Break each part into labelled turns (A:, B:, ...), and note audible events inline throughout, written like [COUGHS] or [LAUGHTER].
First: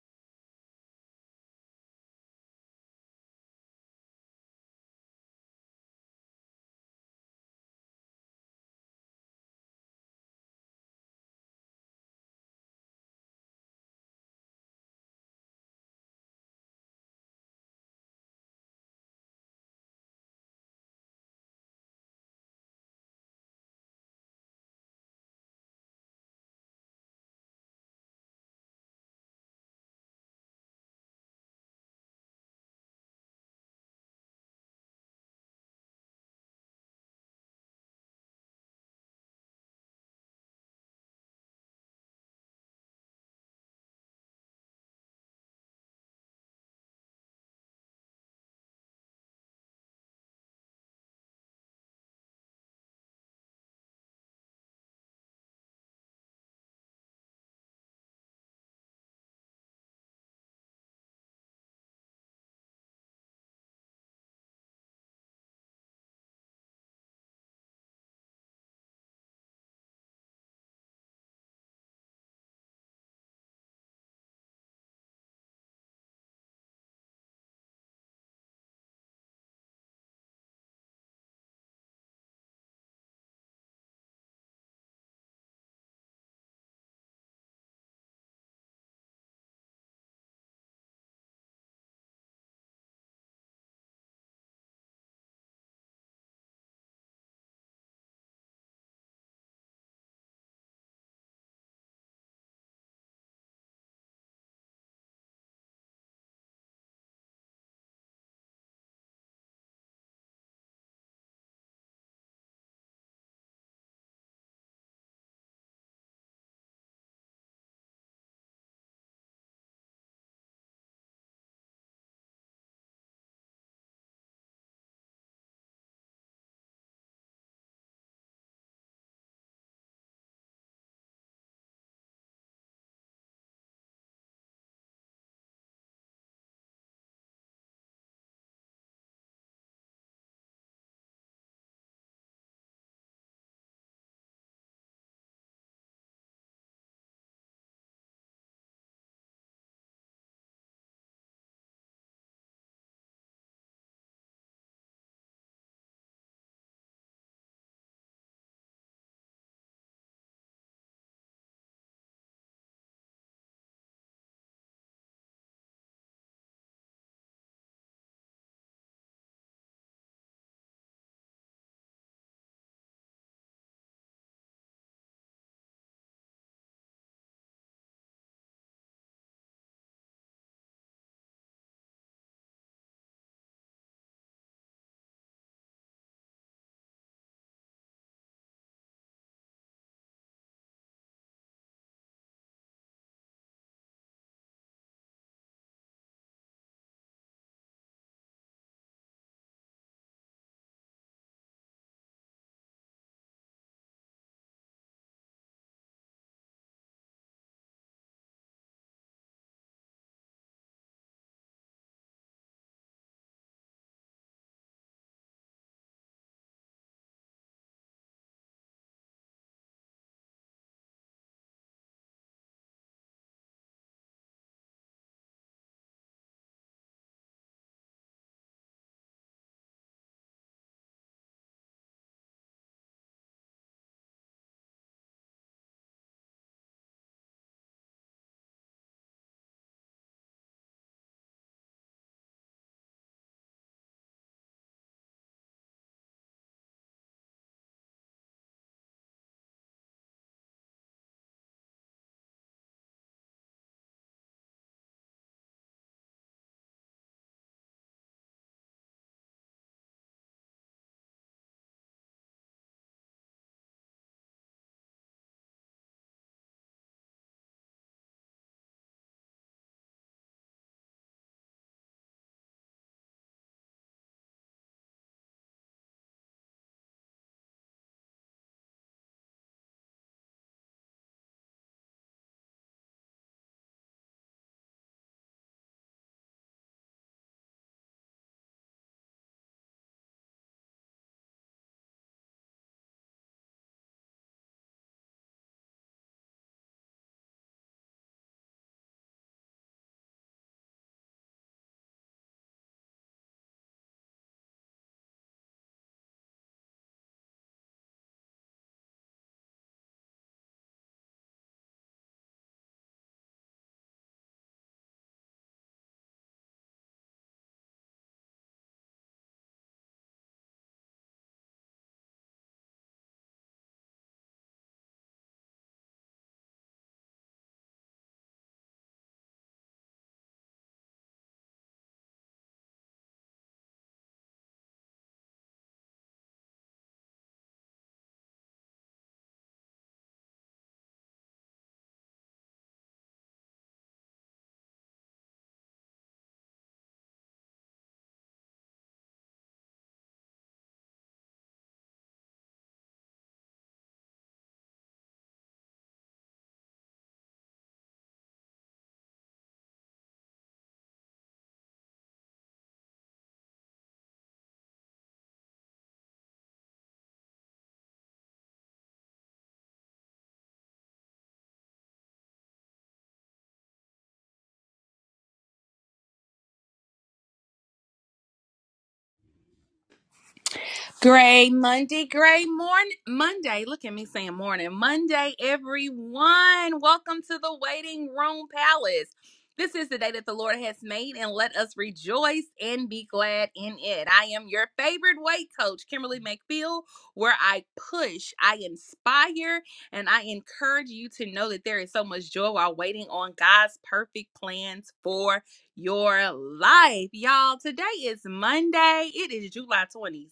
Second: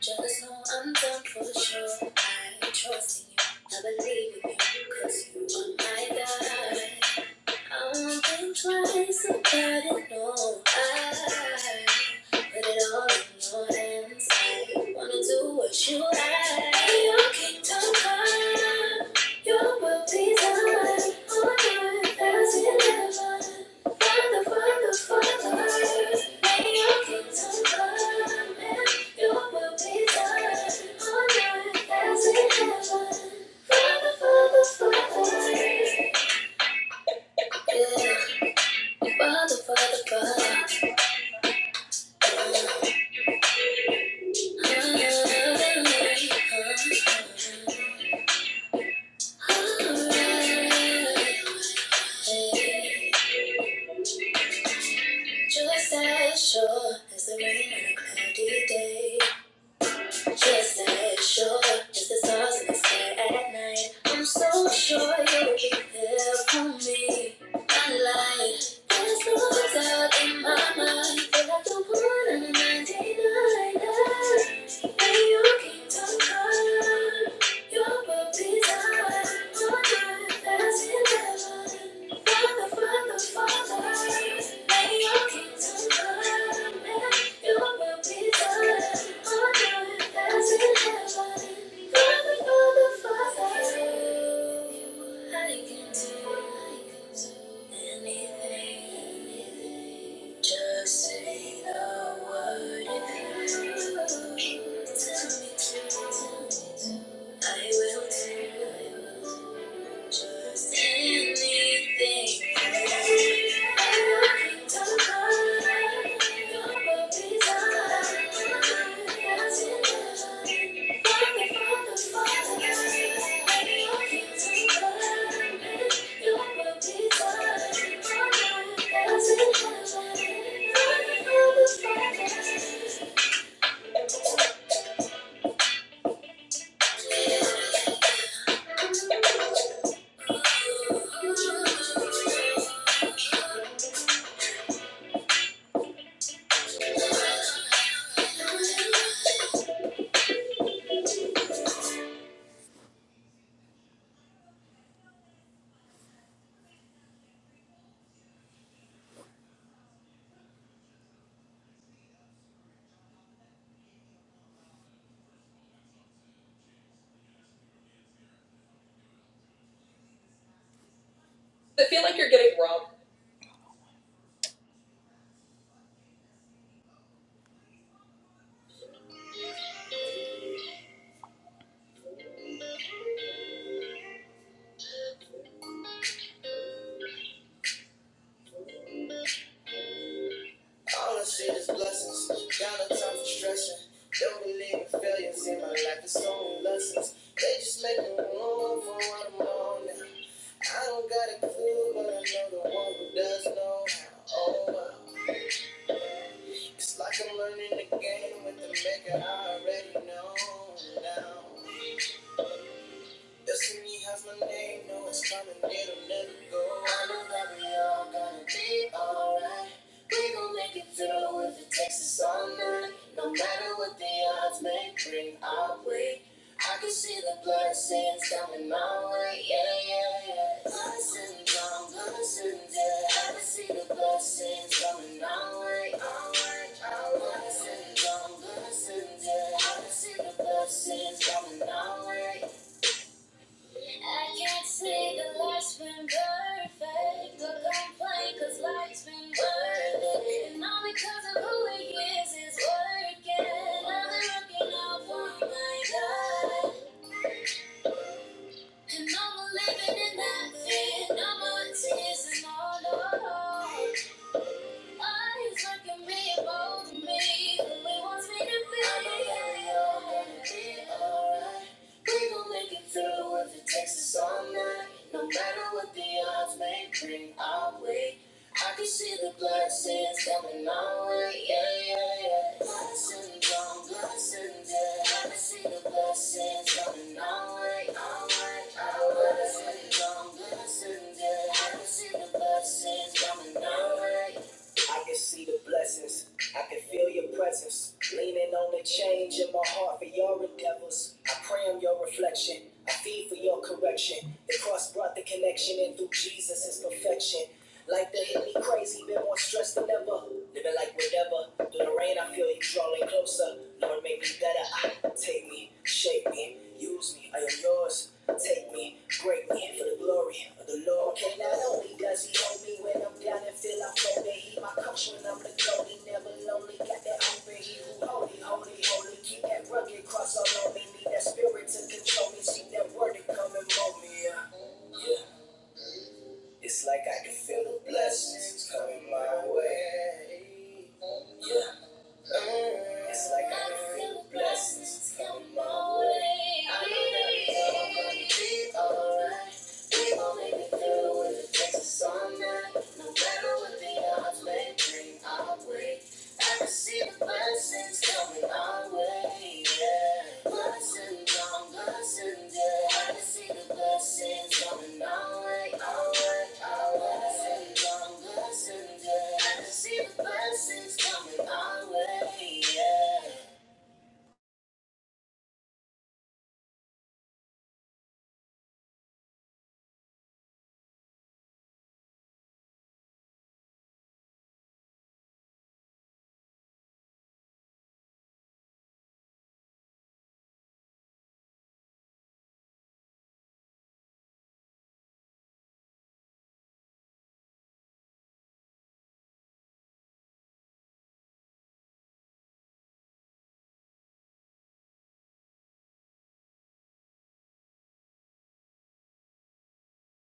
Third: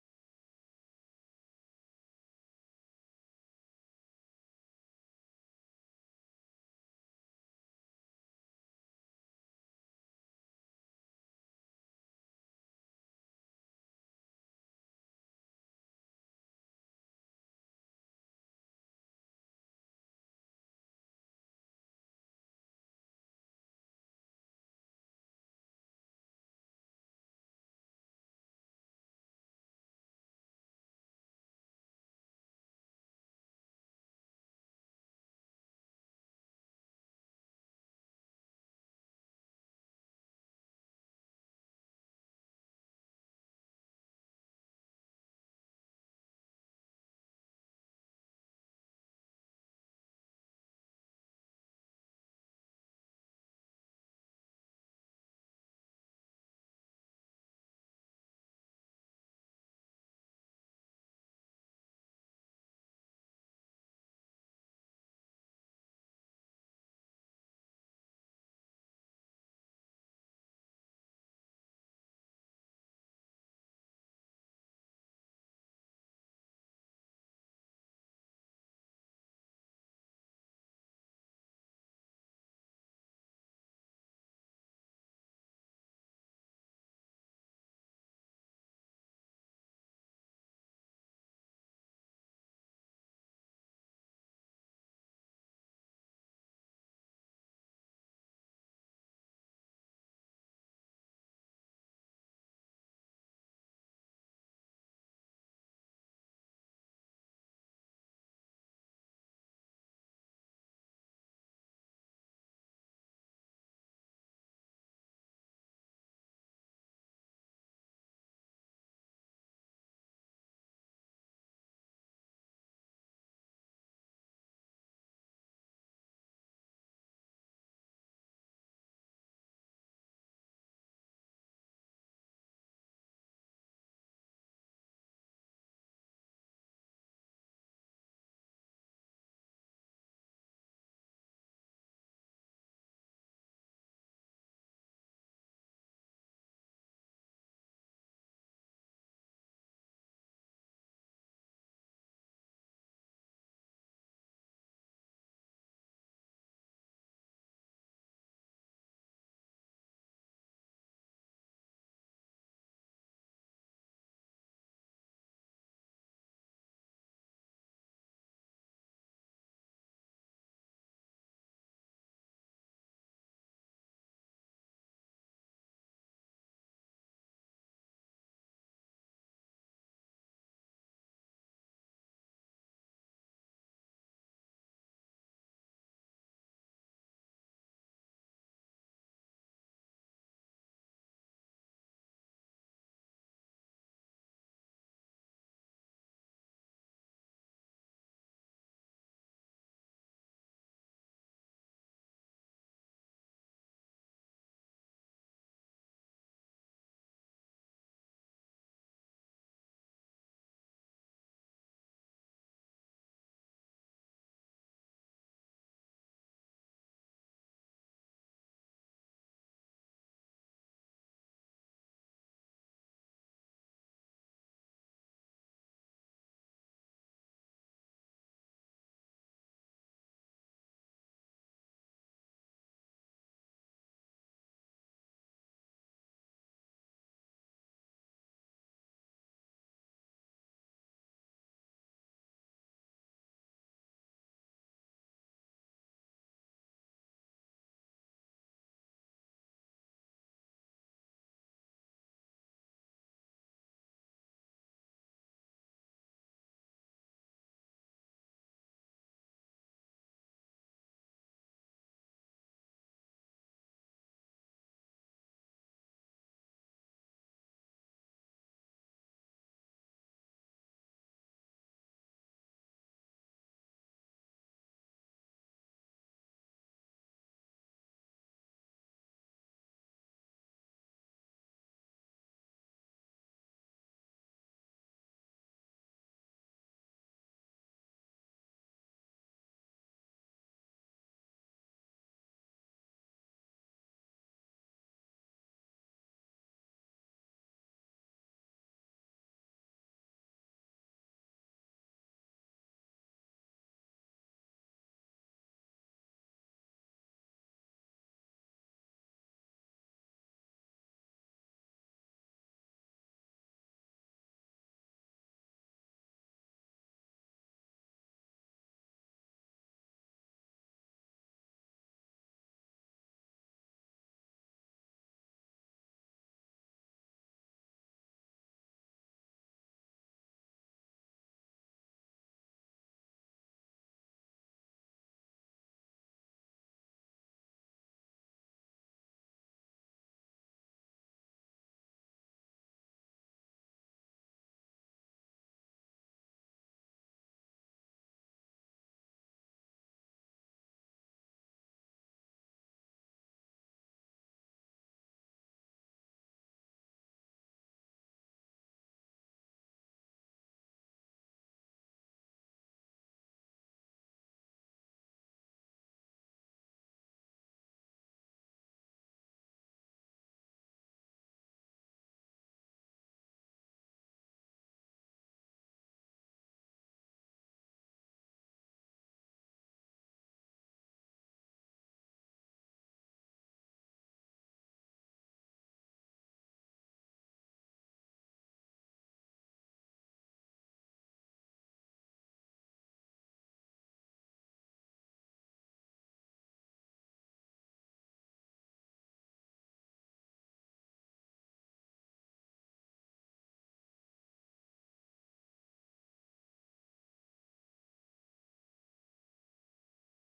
A: just know I'm done for sure. I trust in you, I believe in you, cause you are my God. I'll not think twice about it, no, I put it all in your hands. I wanna do what you like. In Your kingdom come, your will be done on earth as in heaven. Father, Father, Father, may your kingdom come and your will be done on earth as in heaven. Father, Father, Father. Yeah. Just as sure as the rain on a cloudy day. Just as sure as the stars in the sky at night. I'm so sure you'll be there for me. I lie. There's no doubt in my mind. You're like the one in the 99. And you came to Just say the word if you do tell me, tell me, tell me. I will do just anything. I will be done. Your will be done. As in heaven. Father, Father, Father, let your kingdom come. Your will be done on earth as in heaven. Father, Does it feel like you're getting robbed? All I see is blessings. Y'all are time for stressing. Don't believe in failures in my life. It's only lessons. They just make me room for what I'm on now. I don't got a clue, but I know the one who does know how. Oh, wow. It's like I'm learning the game with the maker I already know now. Destiny has my name, no, it's coming, it'll never go. I know that we all gonna be alright. We gon' make it through if it takes us all night. No matter what the odds may bring our way. I can see the blessings coming my way, yeah, yeah, yeah. Blessings on blessings, yeah. I can see the blessings coming my way. Oh, blessings, yeah. I blessings coming way. I can't say the life's been perfect, but complain cause life's been worth it. And all because of who he is is working. Now they're looking out for my God. And I'm living in that fear, no more tears and all, no, no. I can see the blessings coming our way, yeah, yeah, yeah. I can see the blessing our way. I can see the blessings. I can feel your presence. Leaning on the change in my heart for your endeavors. I pray on your reflection. I feed for your correction. The cross brought the connection, and through Jesus is perfection. Like the hit me crazy, been more stressed than ever. Living like whatever. Through the rain, I feel you drawing closer. Lord, make me better. Ah, take me, shape me, use me. I am yours. Take me, break me for the glory of the Lord. Okay, not only does he hold me when I'm down and feel I'm lonely, he my coach when I'm the goat. He never lonely, got that open, he who holy, holy, holy. Keep that rugged cross all on me, need that spirit to control me. see that word to come and mold me. Yeah. Yeah. It's like I can feel the blessings coming my way. It's like I feel blessings come my way. I know that I'm gonna be alright. We gon' make it through if it takes us all night. No matter what the odds may bring our way, I can see the blessings coming our way. Yeah, blessings on blessings, but I.
B: Gray Monday, Gray morning, Monday. Look at me saying morning. Monday, everyone. Welcome to the waiting room palace. This is the day that the Lord has made, and let us rejoice and be glad in it. I am your favorite weight coach, Kimberly McPhail, where I push, I inspire, and I encourage you to know that there is so much joy while waiting on God's perfect plans for your life. Y'all, today is Monday. It is July 26th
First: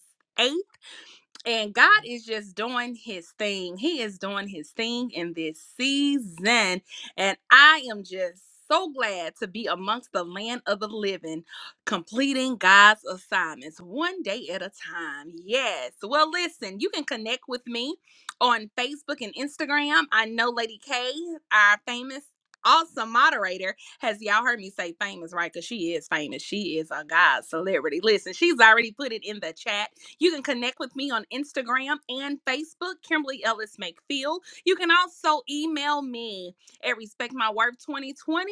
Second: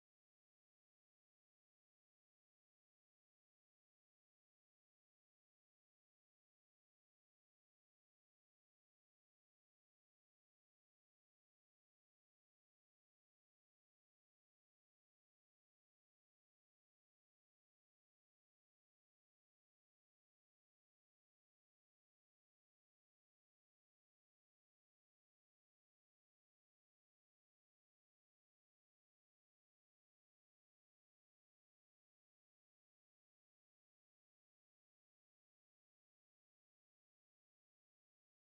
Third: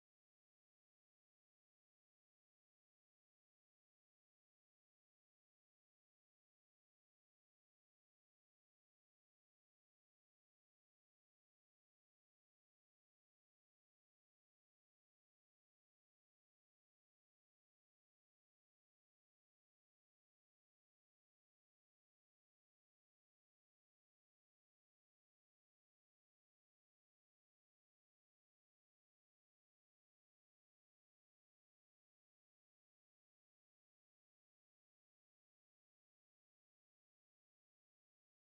B: and God is just doing his thing. He is doing his thing in this season. And I am just so glad to be amongst the land of the living, completing God's assignments one day at a time. Yes. Well, listen, you can connect with me on Facebook and Instagram. I know Lady K, our famous. Awesome moderator. Has y'all heard me say famous, right? Because she is famous. She is a God celebrity. Listen, she's already put it in the chat you can connect with me on Instagram and Facebook, Kimberly Ellis McPhail. You can also email me at respectmyworth2020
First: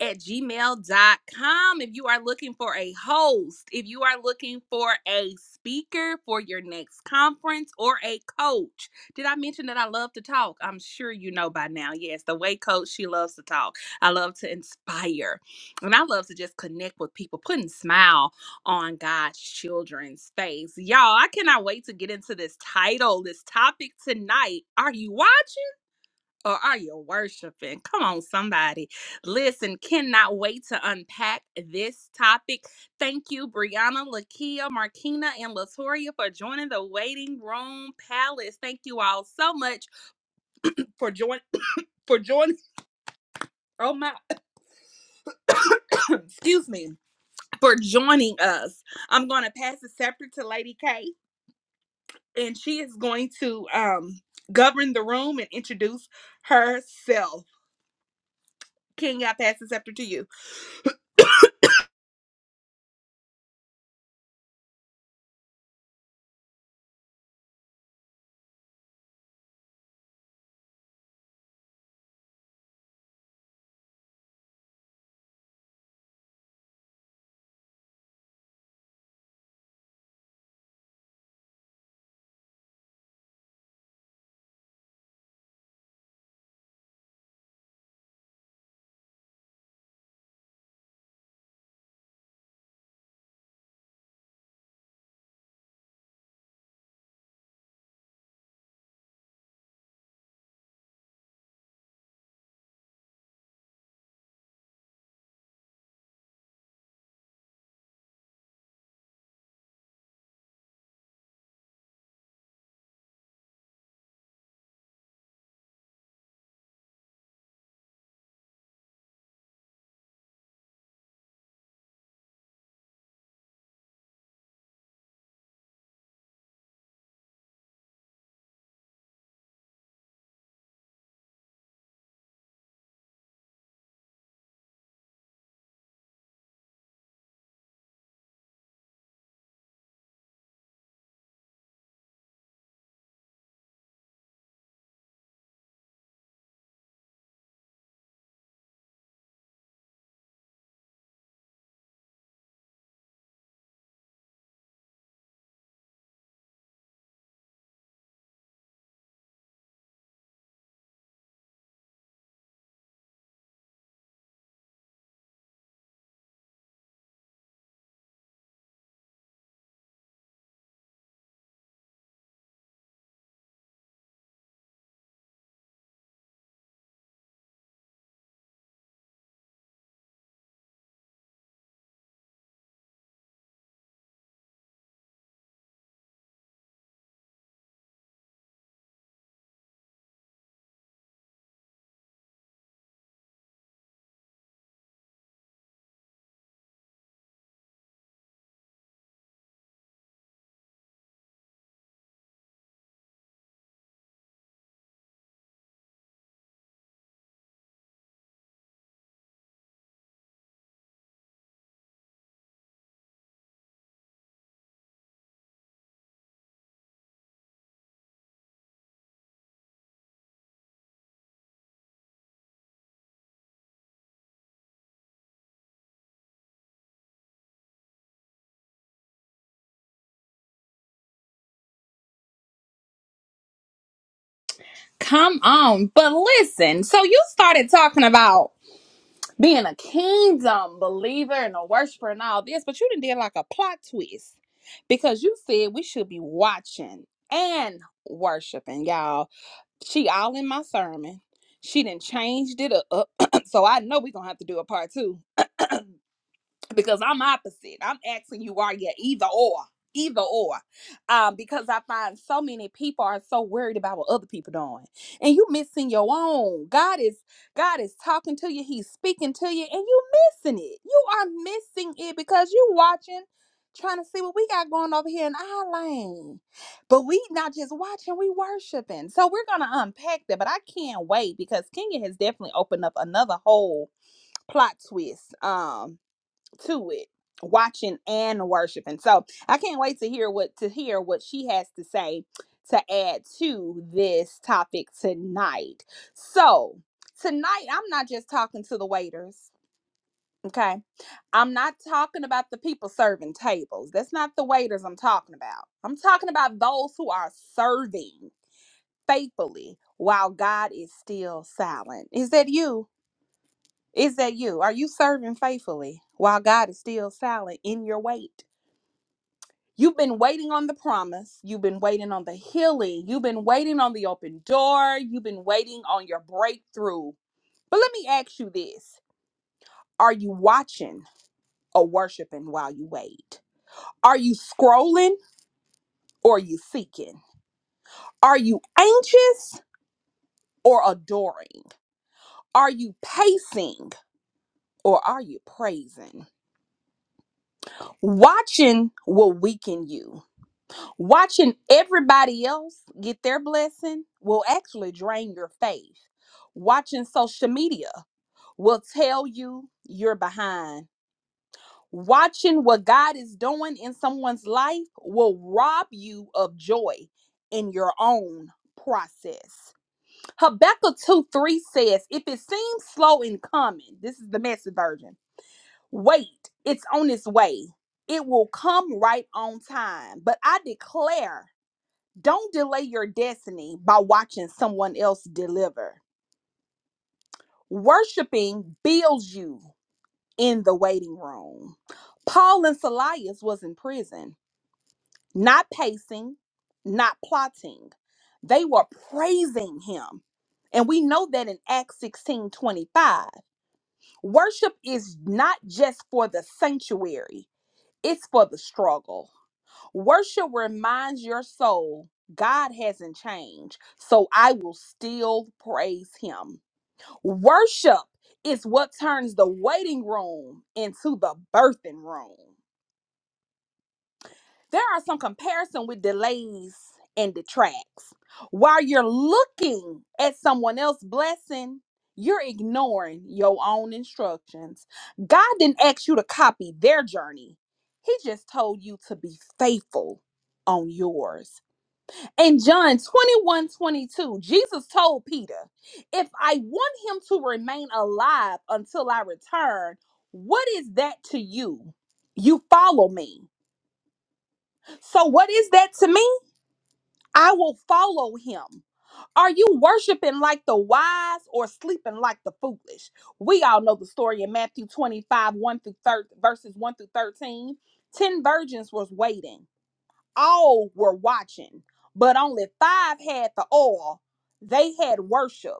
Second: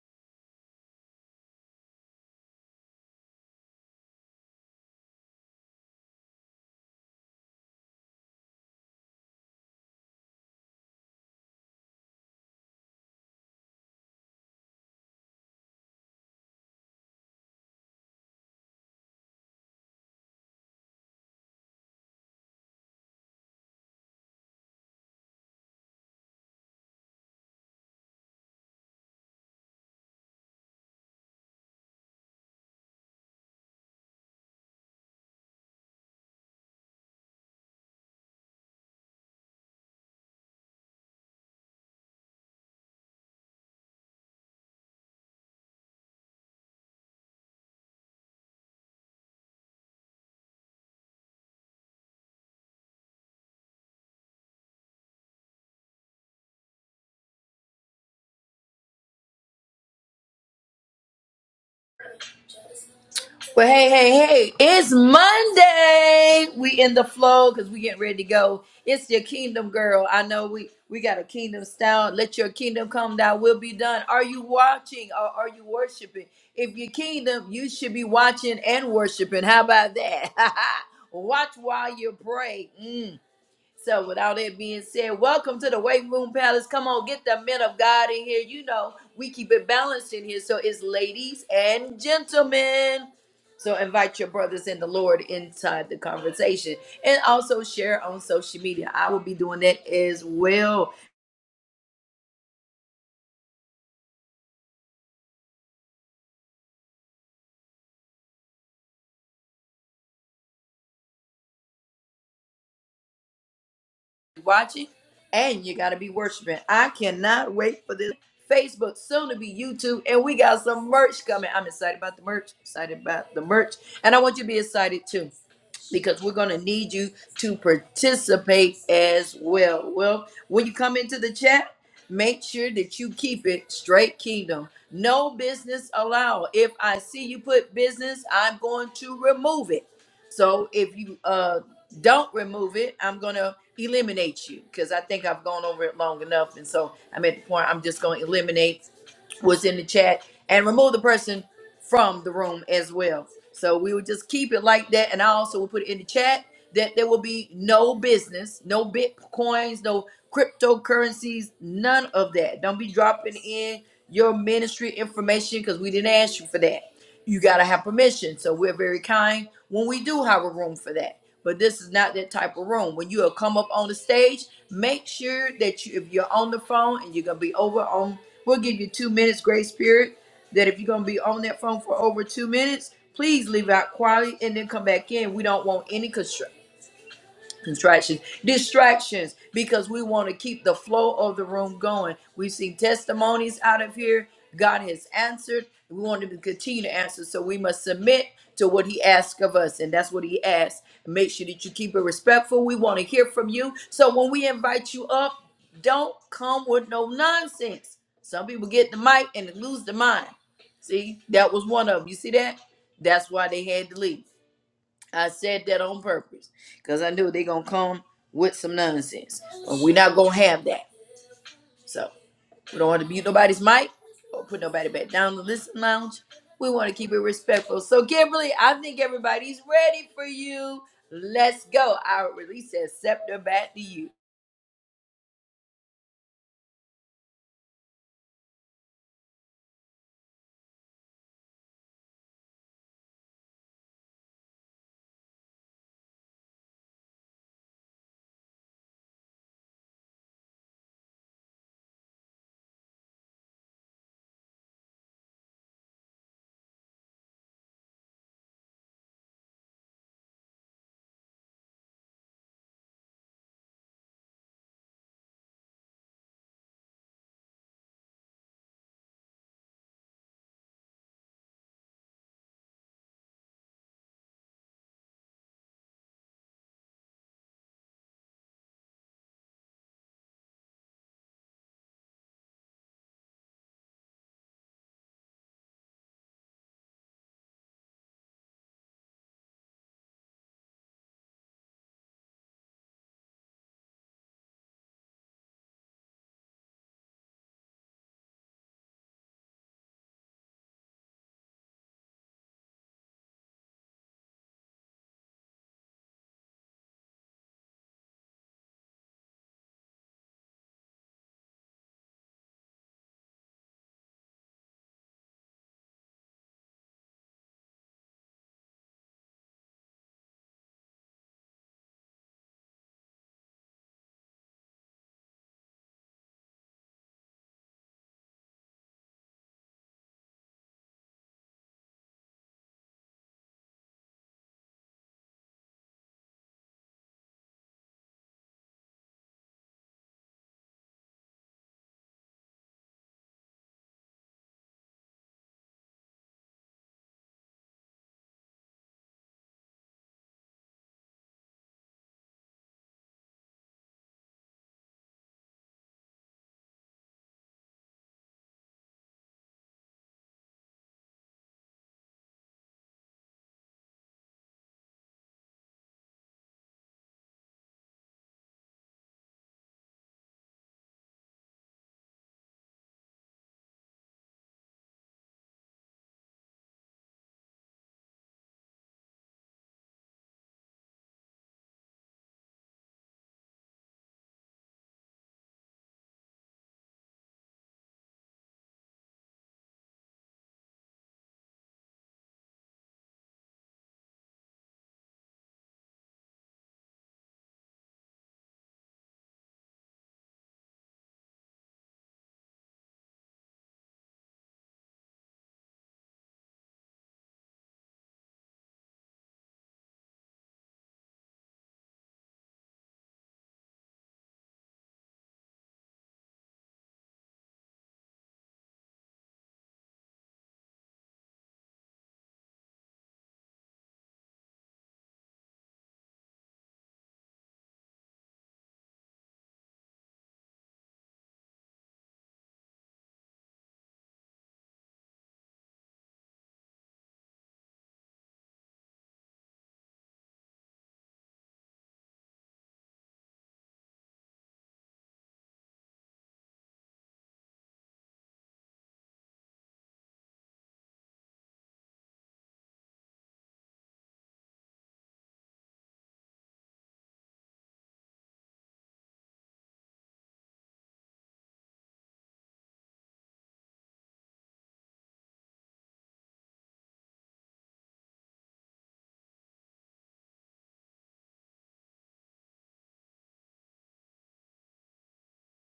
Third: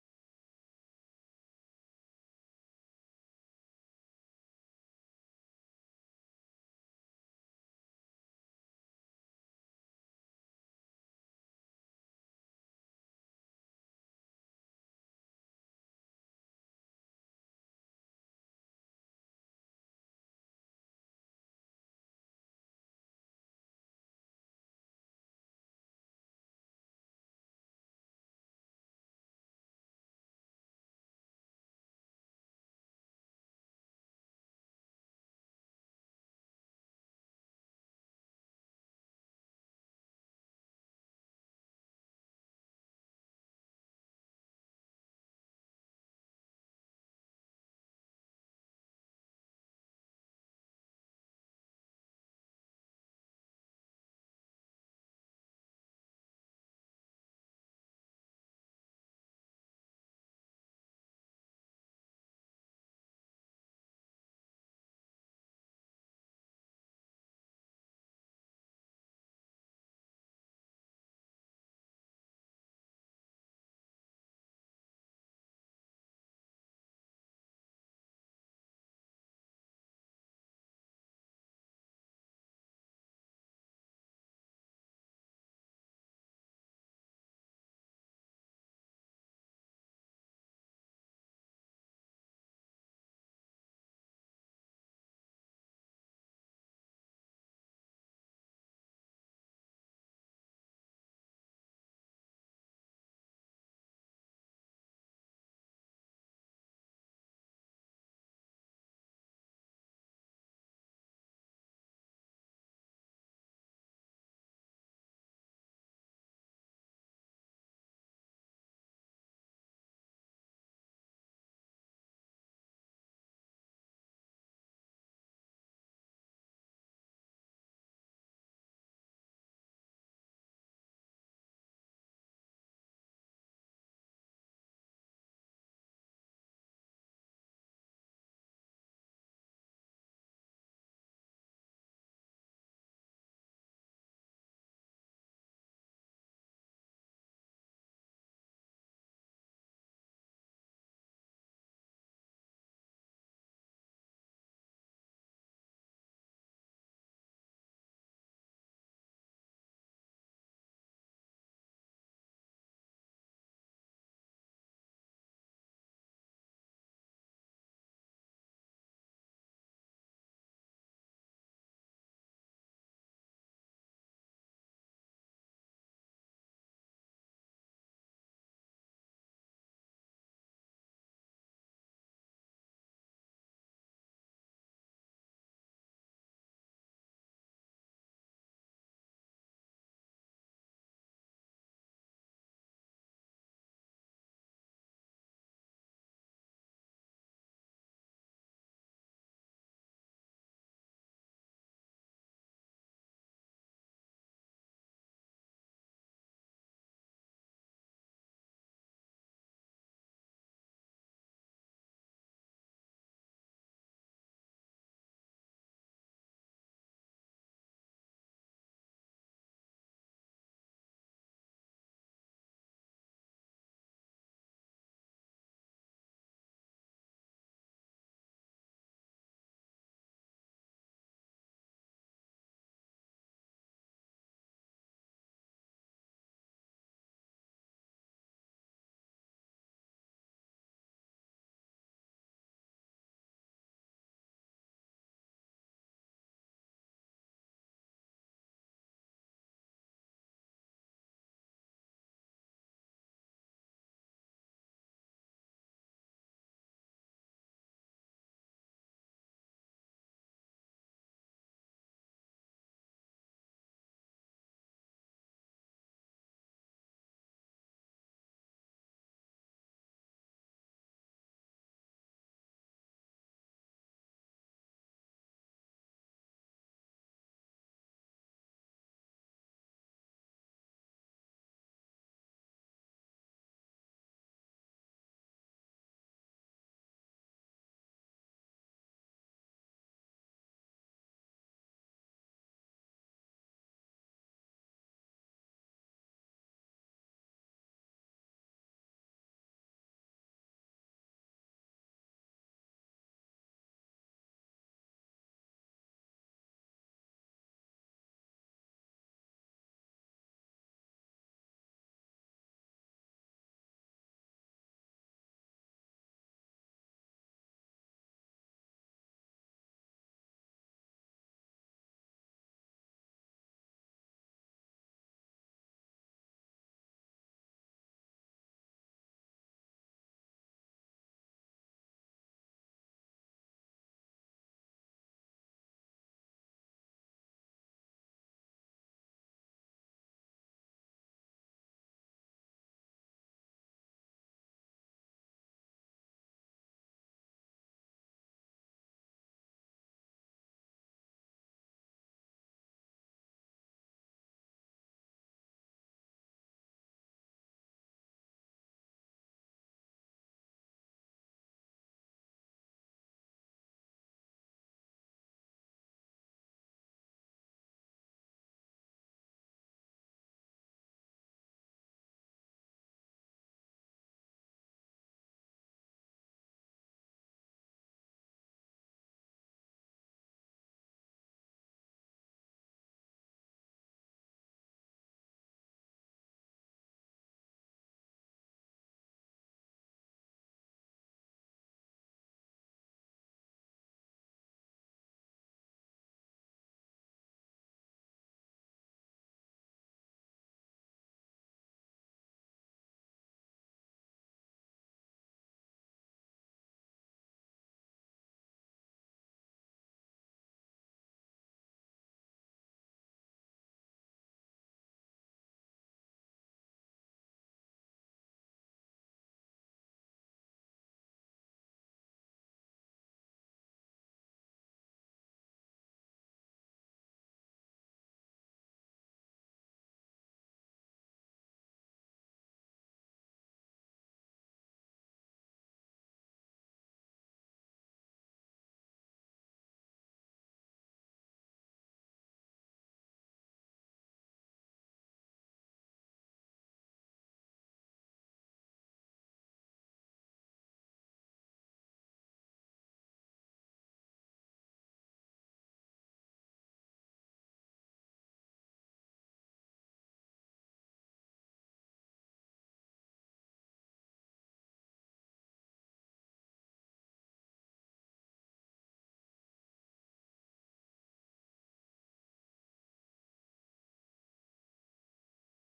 B: at gmail dot com if you are looking for a host, if you are looking for a speaker for your next conference or a coach. Did I mention that I love to talk? I'm sure you know by now. Yes, the way coach, she loves to talk. I love to inspire. And I love to just connect with people, put a smile on God's children's face. Y'all, I cannot wait to get into this title, this topic tonight. Are you watching or are you worshiping? Come on, somebody. Listen, cannot wait to unpack this topic. Thank you, Brianna, Lakia, Markina, and Latoria for joining the waiting room palace. Thank you all so much for joining for joining. Oh my [COUGHS] excuse me. For joining us. I'm gonna pass the scepter to Lady K. and she is going to um govern the room and introduce herself. King, I pass the scepter to you.
A: Well, hey, hey, hey, it's Monday. We in the flow because we getting ready to go. It's your kingdom, girl. I know we we got a kingdom sound. Let your kingdom come down. will be done. Are you watching or are you worshiping? If your kingdom, you should be watching and worshiping. How about that? [LAUGHS] Watch while you pray. Mm. So, without that being said, welcome to the Weight Room Palace. Come on, get the men of God in here. You know, we keep it balanced in here. So, it's ladies and gentlemen. So, invite your brothers in the Lord inside the conversation and also share on social media. I will be doing that as well. Watching and you got to be worshiping. I cannot wait for this Facebook, soon to be YouTube, and we got some merch coming. I'm excited about the merch, excited about the merch, and I want you to be excited too. because we're going to need you to participate as well. Well, when you come into the chat, make sure that you keep it straight kingdom. No business allowed. If I see you put business, I'm going to remove it. So if you uh, don't remove it, I'm going to eliminate you because I think I've gone over it long enough. And so I'm at the point I'm just going to eliminate what's in the chat and remove the person from the room as well. So we will just keep it like that. And I also will put it in the chat that there will be no business, no bitcoins, no cryptocurrencies, none of that. Don't be dropping in your ministry information because we didn't ask you for that. You got to have permission. So we're very kind when we do have a room for that but this is not that type of room. When you come up on the stage, make sure that you, if you're on the phone and you're gonna be over on, we'll give you two minutes, grace Spirit. That if you're gonna be on that phone for over two minutes, please leave out quietly and then come back in. We don't want any distractions distractions because we want to keep the flow of the room going we've seen testimonies out of here god has answered we want him to continue to answer so we must submit to what he asks of us and that's what he asks make sure that you keep it respectful we want to hear from you so when we invite you up don't come with no nonsense some people get the mic and lose the mind see that was one of 'em. you see that that's why they had to leave I said that on purpose because I knew they gonna come with some nonsense. But we are not gonna have that. So we don't want to mute nobody's mic or put nobody back down the listen lounge. We want to keep it respectful. So Kimberly, I think everybody's ready for you. Let's go. I'll release that scepter back to you.
B: Come on. But listen, so you started talking about being a kingdom believer and a worshiper and all this, but you didn't did like a plot twist because you said we should be watching and worshiping, y'all. She all in my sermon. She didn't changed it up. [CLEARS THROAT] so I know we're gonna have to do a part two because I'm opposite. I'm asking you, are you either or? Either or, um, because I find so many people are so worried about what other people doing, and you missing your own. God is God is talking to you. He's speaking to you, and you missing it. You are missing it because you watching, trying to see what we got going over here in our lane. But we not just watching, we worshiping. So we're gonna unpack that. But I can't wait because Kenya has definitely opened up another whole plot twist. Um, to it watching and worshiping so i can't wait to hear what to hear what she has to say to add to this topic tonight so tonight i'm not just talking to the waiters okay i'm not talking about the people serving tables that's not the waiters i'm talking about i'm talking about those who are serving faithfully while god is still silent is that you is that you? Are you serving faithfully while God is still silent in your wait? You've been waiting on the promise. You've been waiting on the healing. You've been waiting on the open door. You've been waiting on your breakthrough. But let me ask you this Are you watching or worshiping while you wait? Are you scrolling or are you seeking? Are you anxious or adoring? Are you pacing or are you praising? Watching will weaken you. Watching everybody else get their blessing will actually drain your faith. Watching social media will tell you you're behind. Watching what God is doing in someone's life will rob you of joy in your own process. Habakkuk 2 3 says, If it seems slow in coming, this is the message version, wait, it's on its way. It will come right on time. But I declare, don't delay your destiny by watching someone else deliver. Worshiping builds you in the waiting room. Paul and Silas was in prison, not pacing, not plotting. They were praising him. And we know that in Acts 16 25, Worship is not just for the sanctuary, it's for the struggle. Worship reminds your soul God hasn't changed, so I will still praise him. Worship is what turns the waiting room into the birthing room. There are some comparison with delays and detracts. While you're looking at someone else's blessing, you're ignoring your own instructions. God didn't ask you to copy their journey. He just told you to be faithful on yours. In John 21 22, Jesus told Peter, If I want him to remain alive until I return, what is that to you? You follow me. So, what is that to me? I will follow him. Are you worshiping like the wise or sleeping like the foolish? We all know the story in Matthew 25, 1 through 13, verses 1 through 13. Ten virgins was waiting all were watching, but only five had the oil. They had worship,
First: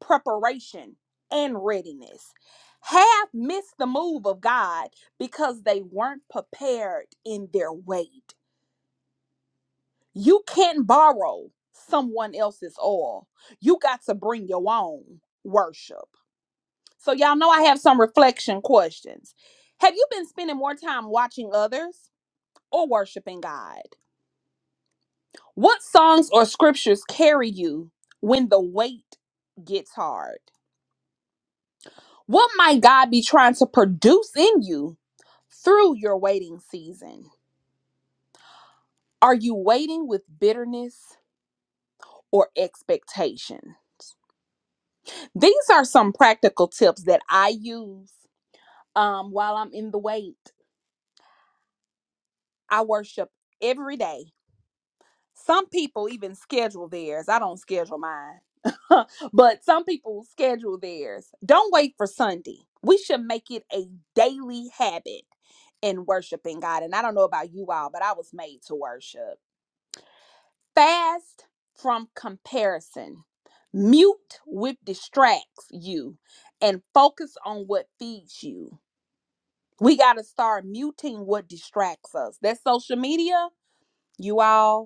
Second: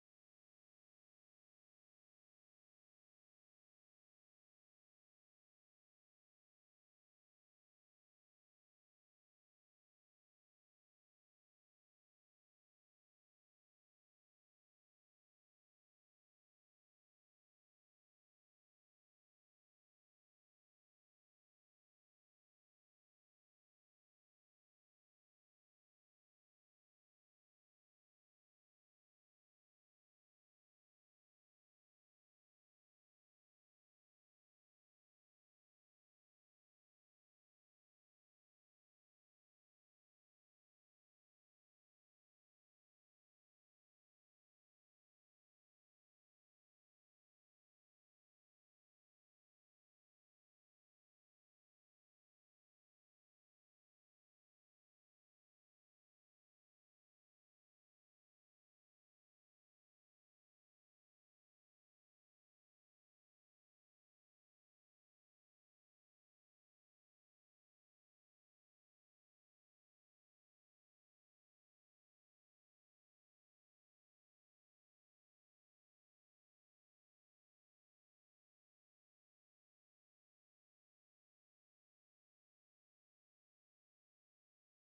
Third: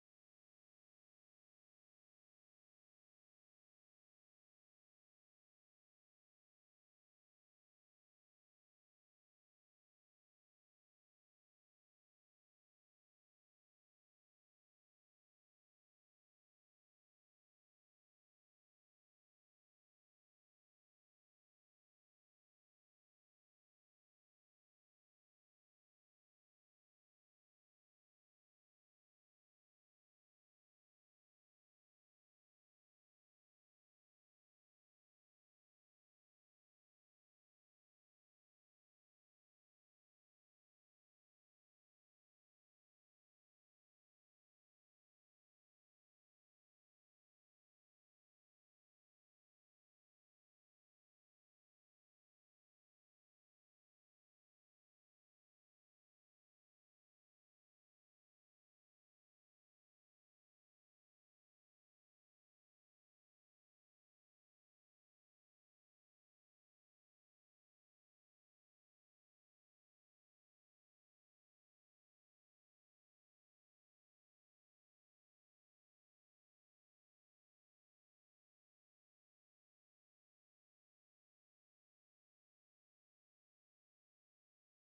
B: preparation, and readiness. Half missed the move of God because they weren't prepared in their weight. You can't borrow someone else's oil, you got to bring your own worship. So, y'all know I have some reflection questions. Have you been spending more time watching others or worshiping God? What songs or scriptures carry you when the weight gets hard? What might God be trying to produce in you through your waiting season? Are you waiting with bitterness or expectation? These are some practical tips that I use um, while I'm in the wait. I worship every day Some people even schedule theirs. I don't schedule mine. [LAUGHS] but some people schedule theirs. Don't wait for Sunday. We should make it a daily habit in worshiping God. And I don't know about you all, but I was made to worship. Fast from comparison. Mute what distracts you and focus on what feeds you. We got to start muting what distracts us. That's social media, you all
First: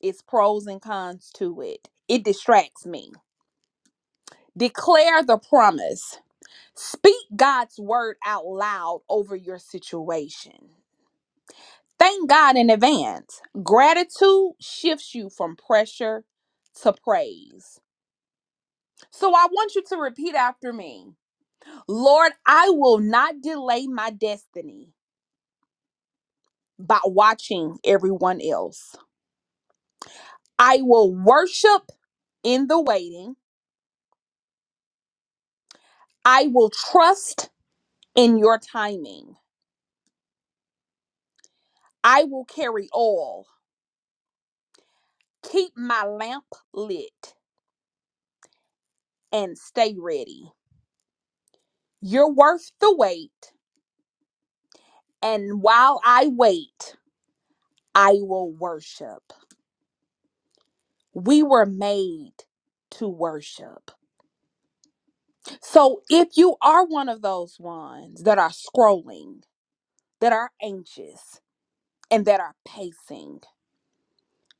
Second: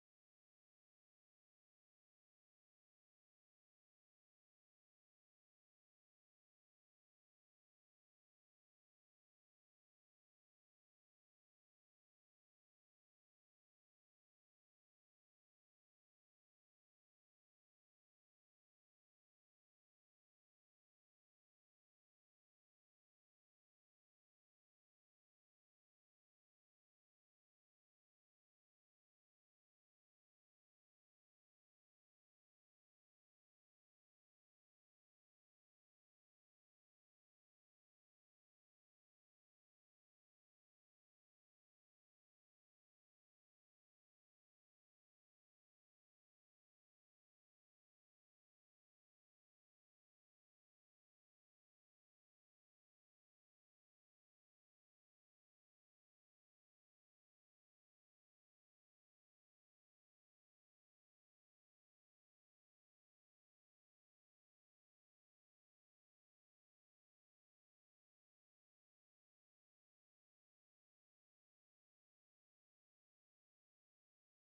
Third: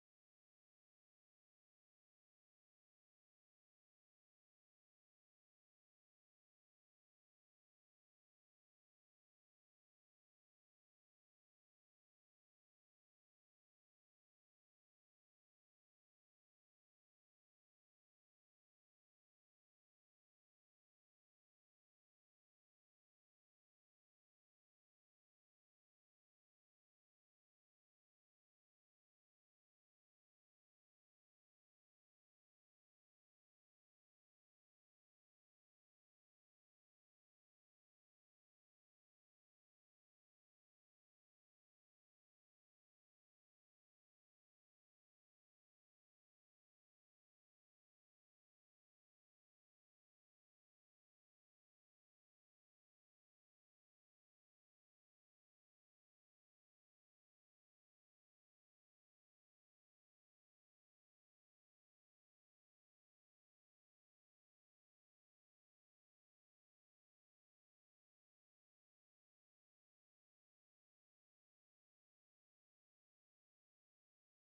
B: it's pros and cons to it. It distracts me. Declare the promise. Speak God's word out loud over your situation. Thank God in advance. Gratitude shifts you from pressure to praise. So I want you to repeat after me Lord, I will not delay my destiny by watching everyone else. I will worship in the waiting, I will trust in your timing. I will carry oil, keep my lamp lit, and stay ready. You're worth the wait, and while I wait, I will worship. We were made to worship. So if you are one of those ones that are scrolling, that are anxious, and that are pacing,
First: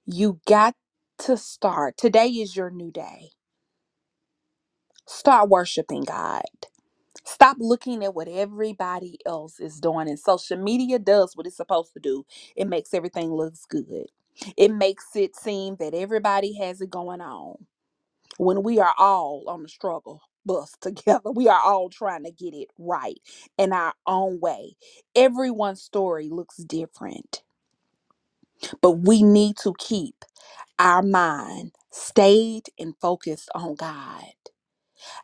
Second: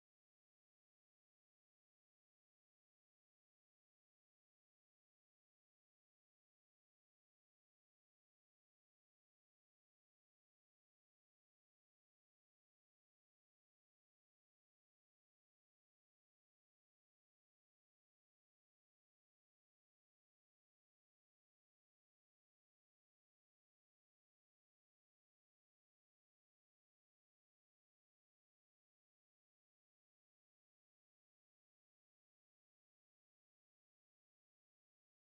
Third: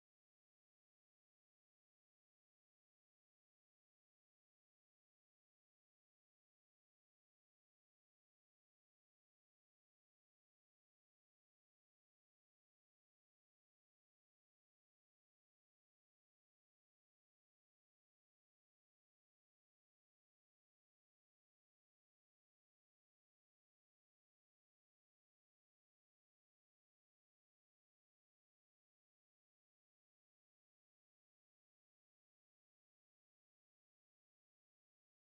B: you got to start. Today is your new day. Start worshiping God. Stop looking at what everybody else is doing. And social media does what it's supposed to do it makes everything looks good. It makes it seem that everybody has it going on when we are all on the struggle bus together. [LAUGHS] We are all trying to get it right in our own way. Everyone's story looks different, but we need to keep our mind stayed and focused on God.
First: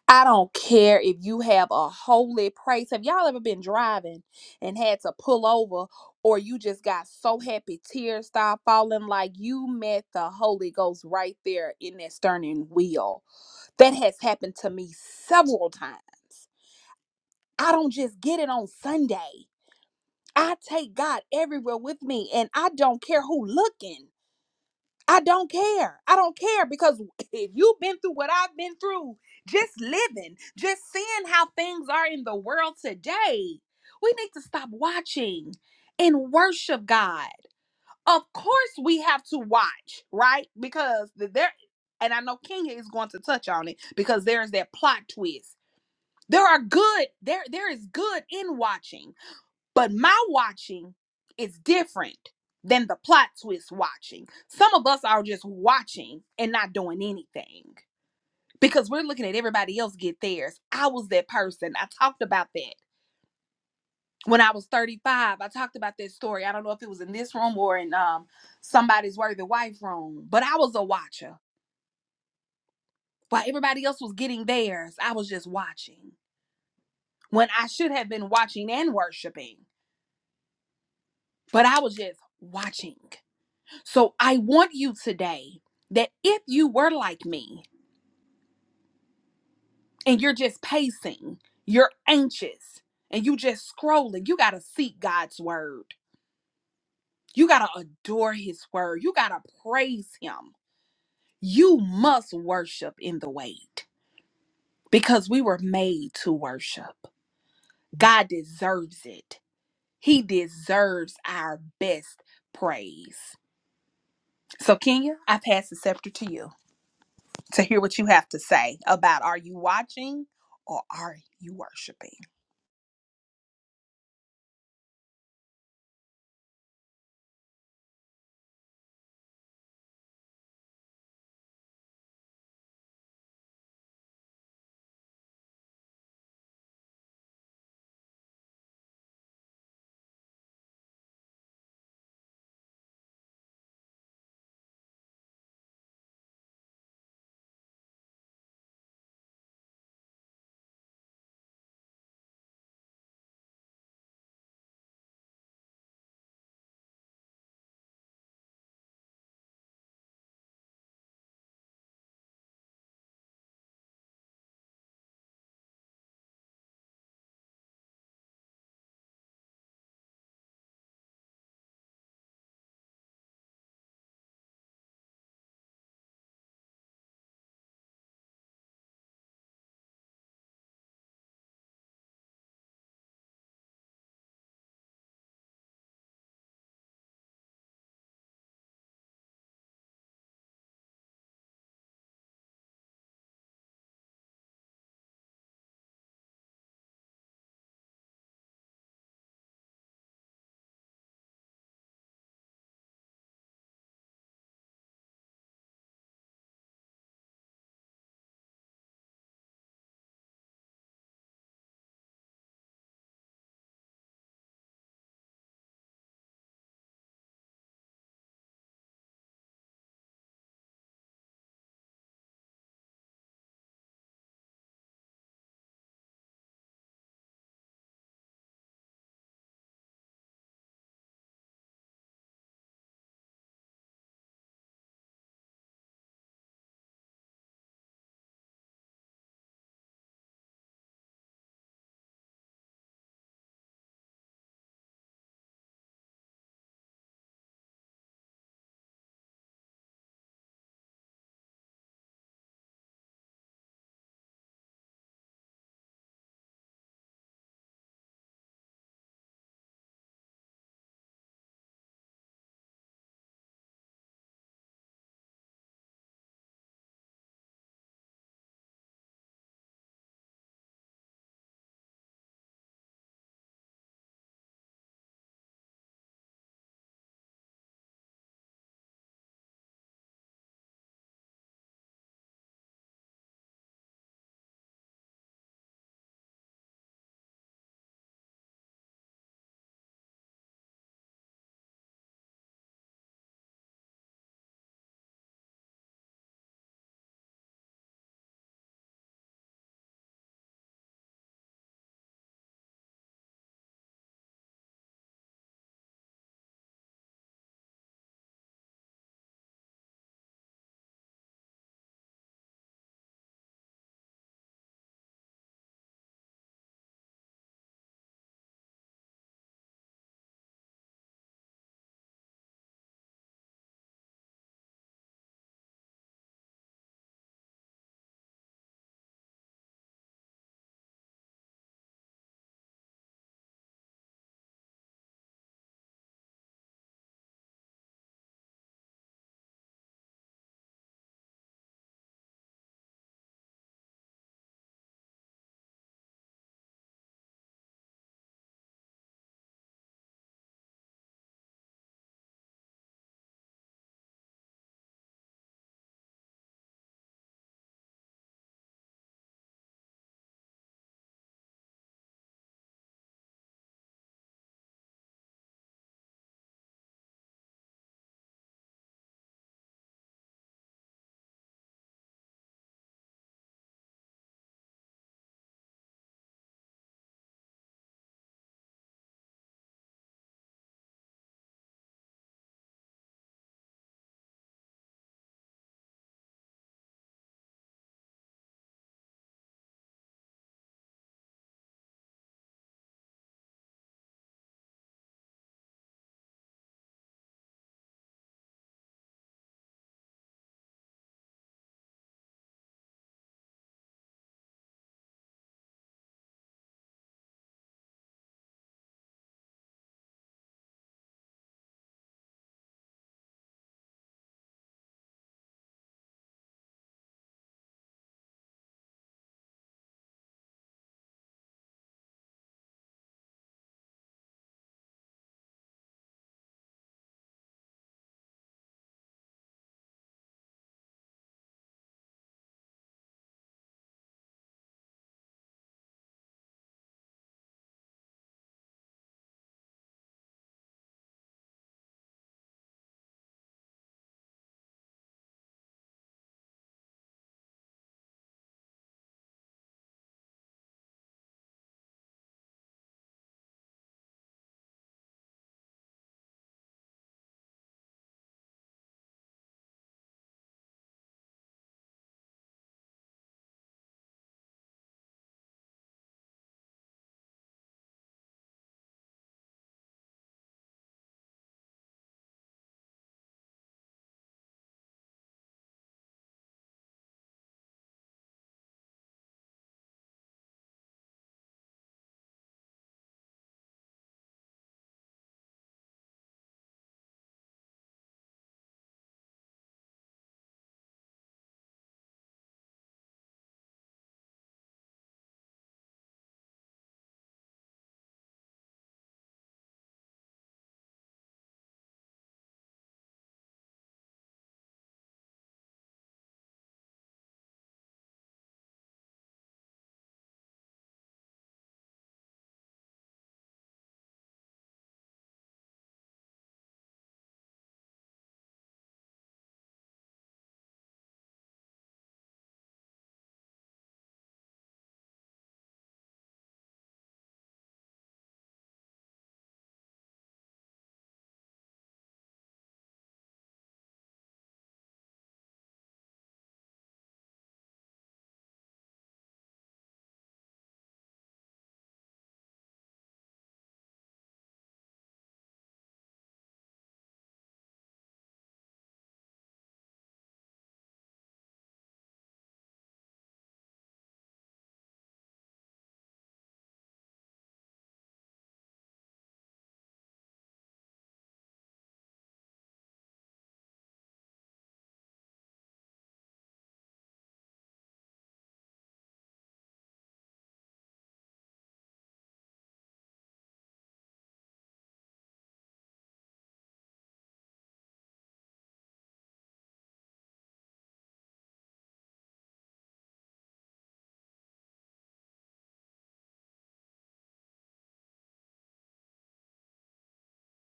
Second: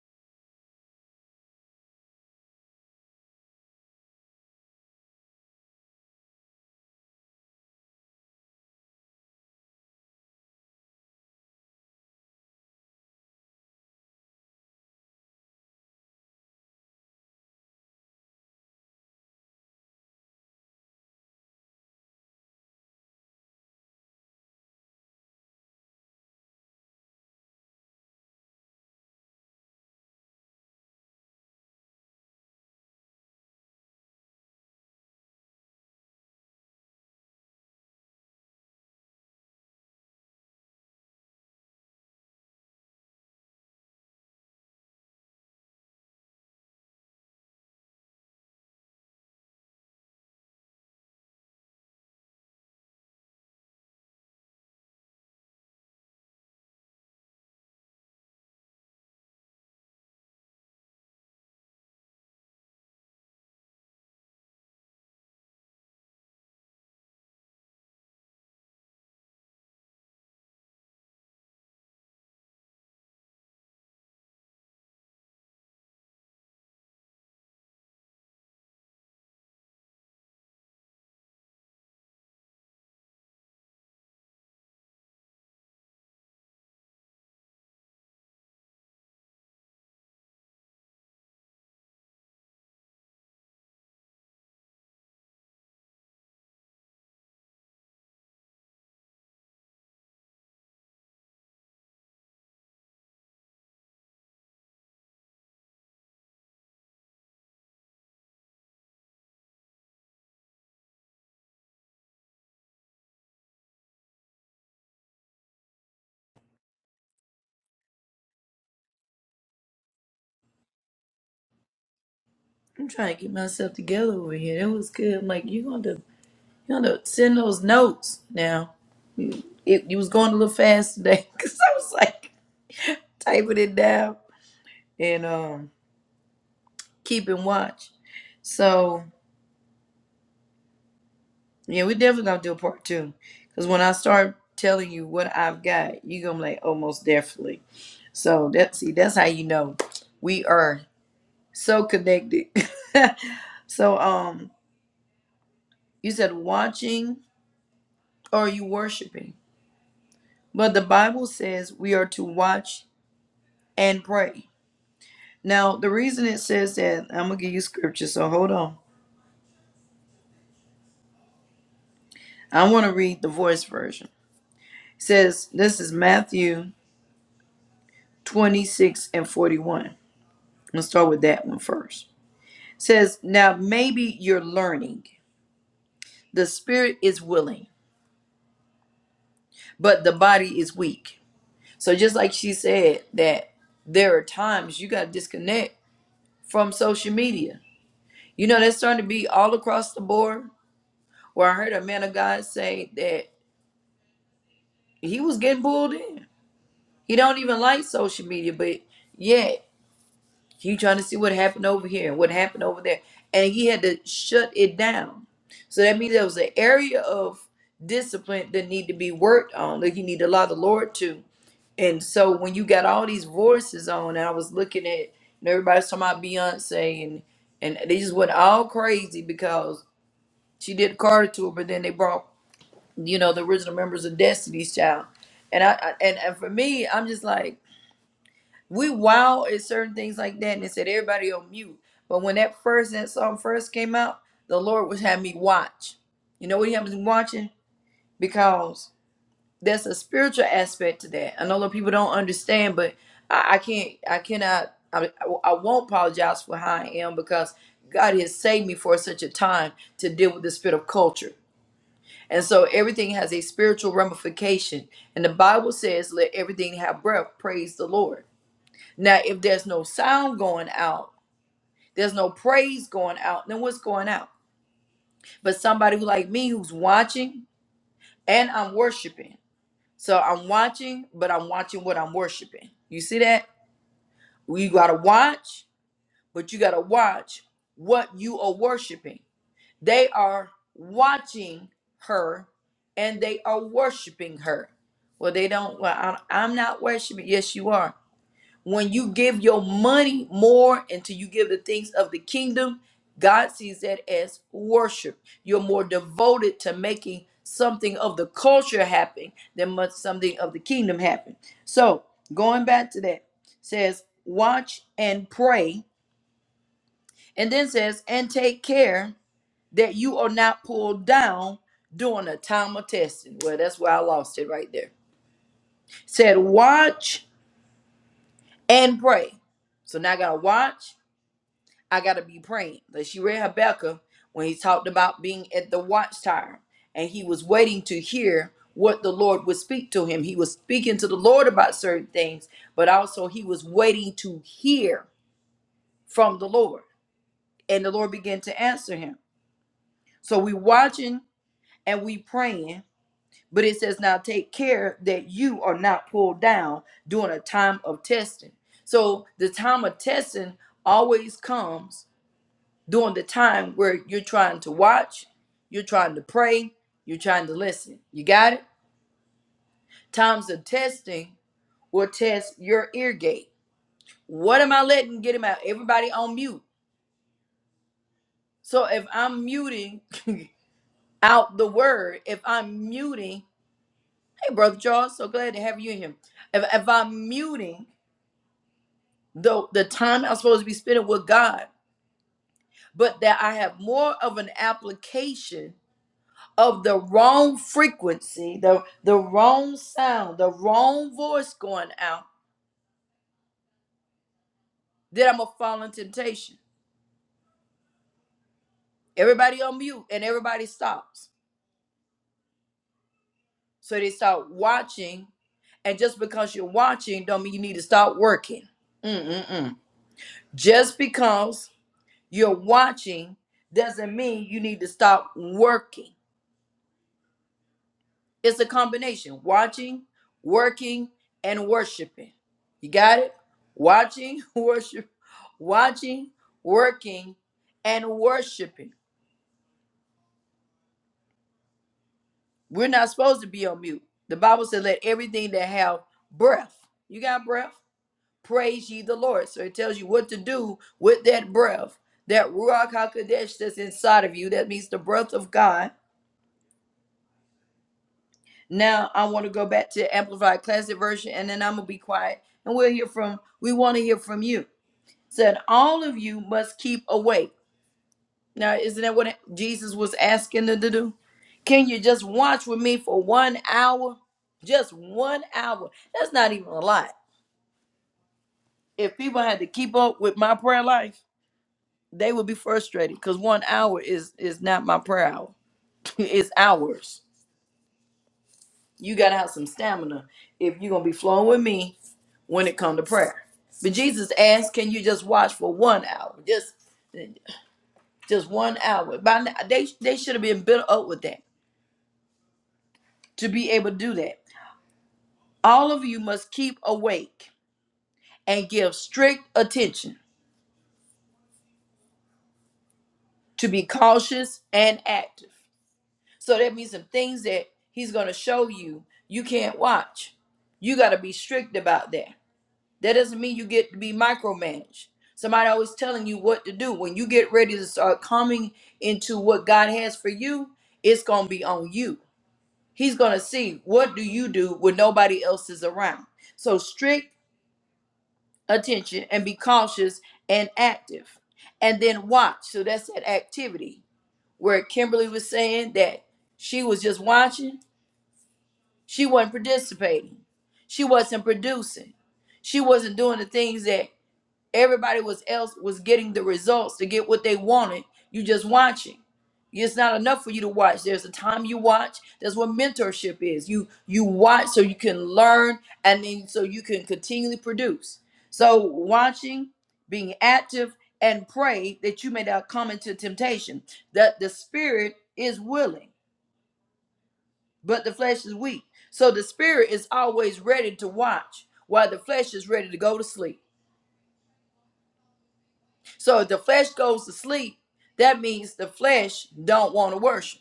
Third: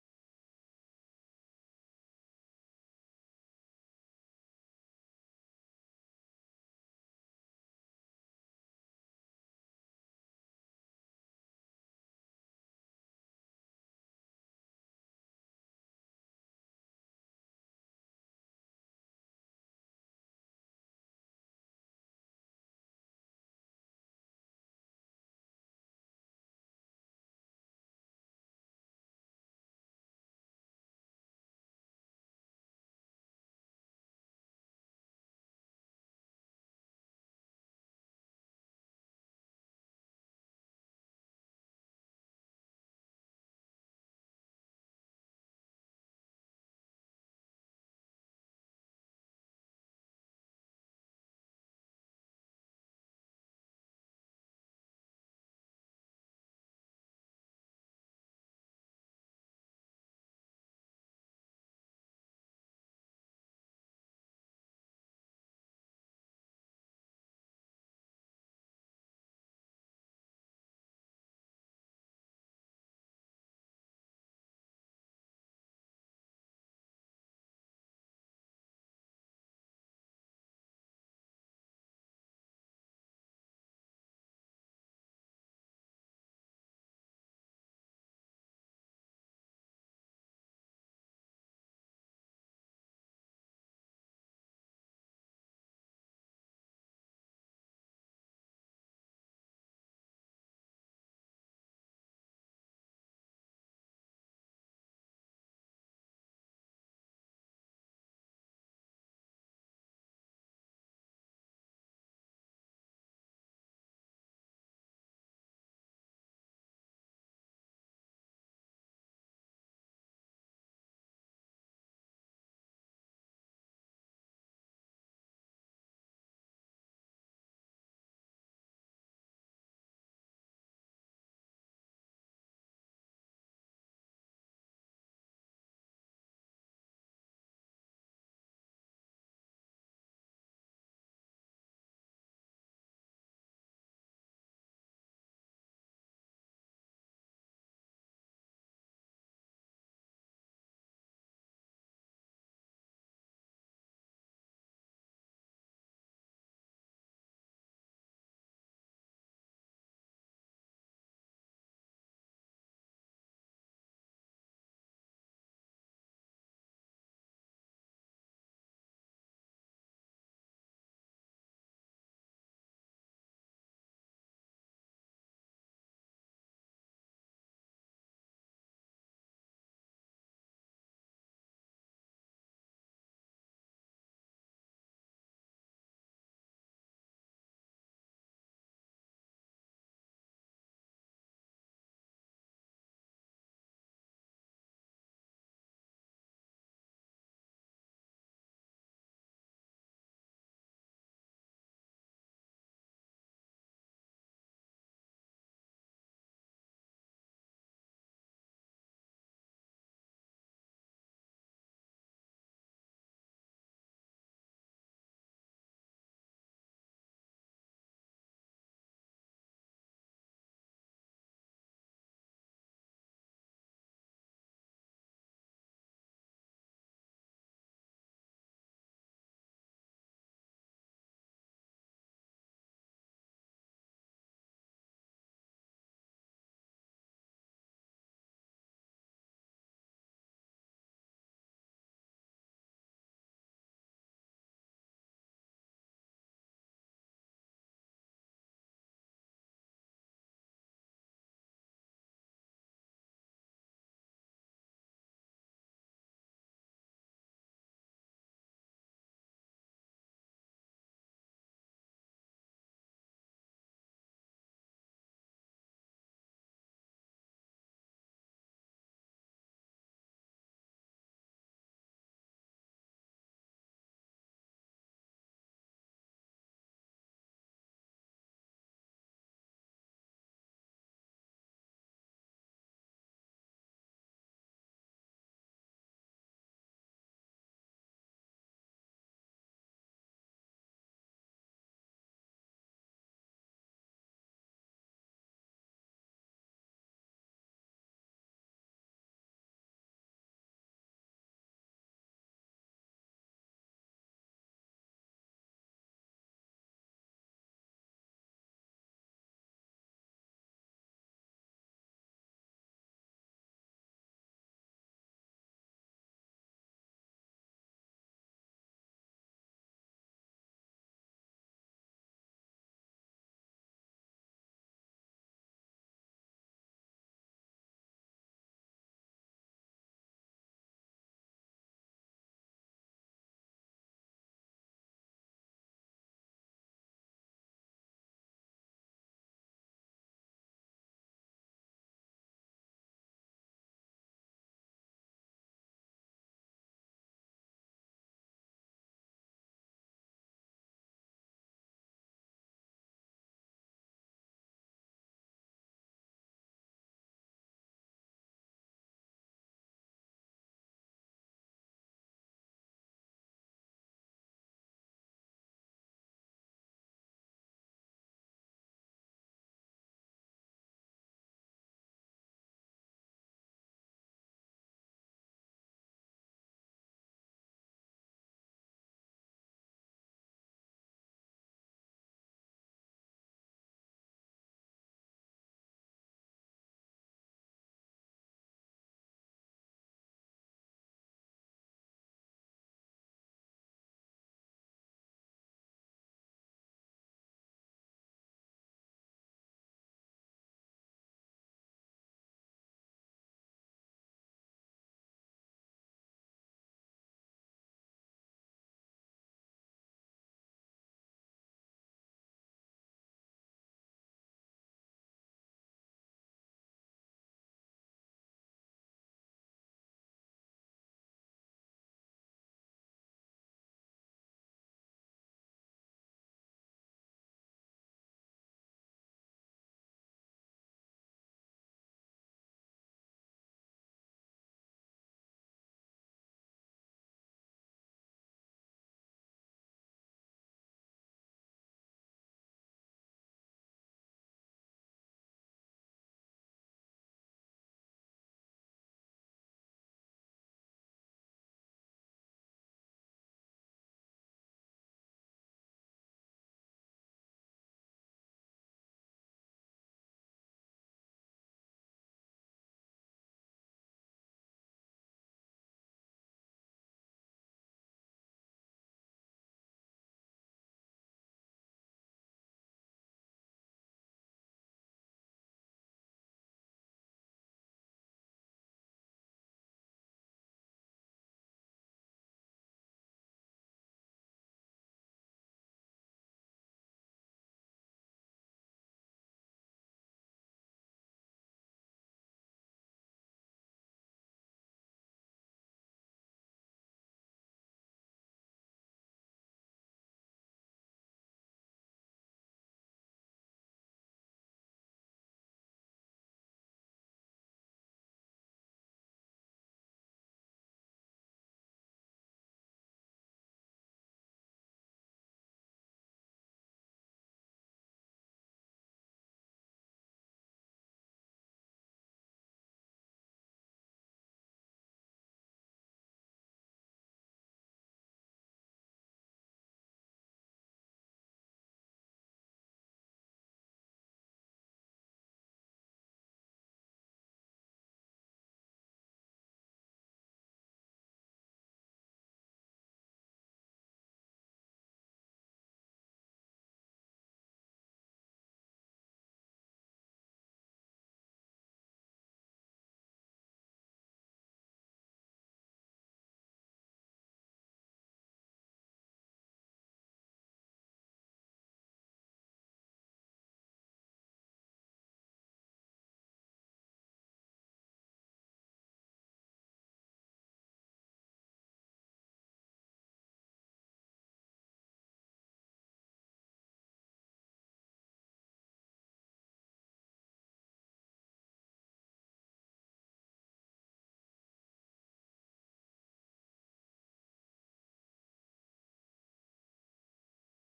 B: I don't care if you have a holy praise. Have y'all ever been driving and had to pull over, or you just got so happy tears start falling like you met the Holy Ghost right there in that steering wheel? That has happened to me several times. I don't just get it on Sunday. I take God everywhere with me, and I don't care who looking. I don't care. I don't care because [LAUGHS] if you've been through what I've been through, just living, just seeing how things are in the world today, we need to stop watching and worship God. Of course, we have to watch, right? Because th- there, and I know Kenya is going to touch on it because there is that plot twist. There are good, there, there is good in watching but my watching is different than the plot twist watching. Some of us are just watching and not doing anything because we're looking at everybody else get theirs. I was that person. I talked about that when I was 35. I talked about that story. I don't know if it was in this room or in um somebody's worthy wife room, but I was a watcher. While everybody else was getting theirs, I was just watching when I should have been watching and worshiping, but I was just watching. So I want you today that if you were like me and you're just pacing, you're anxious, and you just scrolling, you got to seek God's word. You got to adore his word. You got to praise him. You must worship in the wait because we were made to worship. God deserves it. He deserves our best praise. So, Kenya, I pass the scepter to you. to hear what you have to say about are you watching or are you worshiping?
A: I'm trying to get myself together over here. That was good. I'm like, you gonna you gonna send those notes now. It you was going a little fast today [LAUGHS] because I was like typing it down. And um keeping watch. So yeah, we definitely gonna do a part two. Cause when I start telling you what I've got, you gonna be like, oh most definitely. So that see, that's how you know we are so connected. [LAUGHS] so um you said watching or you worshiping. But the Bible says we are to watch and pray. Now the reason it says that, I'm gonna give you scripture, so hold on. I wanna read the voice version. It says this is Matthew 26 and 41. I'm gonna start with that one first. It says, Now maybe you're learning. The spirit is willing, but the body is weak. So just like she said that there are times you gotta disconnect from social media. You know, that's starting to be all across the board where I heard a man of God say that he was getting pulled in. He don't even like social media, but yeah. You trying to see what happened over here and what happened over there. And he had to shut it down. So that means there was an area of discipline that need to be worked on, that you need to allow the Lord to. And so when you got all these voices on, and I was looking at and everybody's talking about Beyonce and and they just went all crazy because she did Carter tour, but then they brought, you know, the original members of Destiny's Child. And I, I and, and for me, I'm just like we wow at certain things like that and it said everybody on mute. But when that first that song first came out, the Lord was having me watch. You know what he had me watching? Because there's a spiritual aspect to that. I know a lot of people don't understand, but I, I can't I cannot I, I I won't apologize for how I am because God has saved me for such a time to deal with the spirit of culture. And so everything has a spiritual ramification. And the Bible says, let everything have breath, praise the Lord. Now, if there's no sound going out, there's no praise going out, then what's going out? But somebody who like me who's watching and I'm worshiping. So I'm watching, but I'm watching what I'm worshiping. You see that? Well, You gotta watch, but you gotta watch what you are worshiping. They are watching her and they are worshiping her. Well, they don't. Well, I'm I'm not worshiping. Yes, you are when you give your money more until you give the things of the kingdom, God sees that as worship. You're more devoted to making something of the culture happen than much something of the kingdom happen. So going back to that, says, watch and pray, and then says, and take care that you are not pulled down during a time of testing. Well, that's where I lost it right there. Said, watch and pray. So now I gotta watch I gotta be praying. Like she read Habakkuk when he talked about being at the watchtower and he was waiting to hear what the Lord would speak to him. He was speaking to the Lord about certain things, but also he was waiting to hear from the Lord. And the Lord began to answer him. So we watching and we praying, but it says now take care that you are not pulled down during a time of testing. So the time of testing always comes during the time where you're trying to watch, you're trying to pray, you're trying to listen. You got it? Times of testing will test your ear gate. What am I letting get him out? Everybody on mute. So if I'm muting [LAUGHS] out the word, if I'm muting, hey brother Charles, so glad to have you in here. If, if I'm muting the the time I'm supposed to be spending with God, but that I have more of an application of the wrong frequency, the, the wrong sound, the wrong voice going out, then I'm going to fall in temptation. Everybody on mute and everybody stops. So they start watching. And just because you're watching, don't mean you need to stop working. Mm-mm-mm. Just because you're watching doesn't mean you need to stop working. It's a combination watching, working, and worshiping. You got it? Watching, [LAUGHS] worship, watching, working, and worshiping. We're not supposed to be on mute. The Bible says, let everything that have breath, you got breath, praise ye the Lord. So it tells you what to do with that breath, that Ruach HaKodesh that's inside of you. That means the breath of God Now I want to go back to Amplified Classic Version and then I'm going to be quiet and we'll hear from, we want to hear from you. Said, all of you must keep awake. Now, isn't that what Jesus was asking them to do? Can you just watch with me for one hour? Just one hour. That's not even a lot. If people had to keep up with my prayer life, they would be frustrated because one hour is is not my prayer hour. [LAUGHS] it's hours. You gotta have some stamina if you're gonna be flowing with me when it comes to prayer. But Jesus asked, "Can you just watch for one hour? Just, just one hour." By now, they they should have been built up with that to be able to do that. All of you must keep awake and give strict attention to be cautious and active. So that means some things that He's going to show you you can't watch. You got to be strict about that. That doesn't mean you get to be micromanaged. Somebody always telling you what to do. When you get ready to start coming into what God has for you, it's going to be on you. He's going to see what do you do when nobody else is around. So strict attention and be cautious and active. And then watch. So that's that activity where Kimberly was saying that she was just watching. She wasn't participating. She wasn't producing. She wasn't doing the things that Everybody was else was getting the results to get what they wanted. You just watching. It's not enough for you to watch. There's a time you watch. That's what mentorship is. You you watch so you can learn and then so you can continually produce. So watching, being active, and pray that you may not come into temptation. That the spirit is willing, but the flesh is weak. So the spirit is always ready to watch while the flesh is ready to go to sleep. So if the flesh goes to sleep, that means the flesh don't want to worship.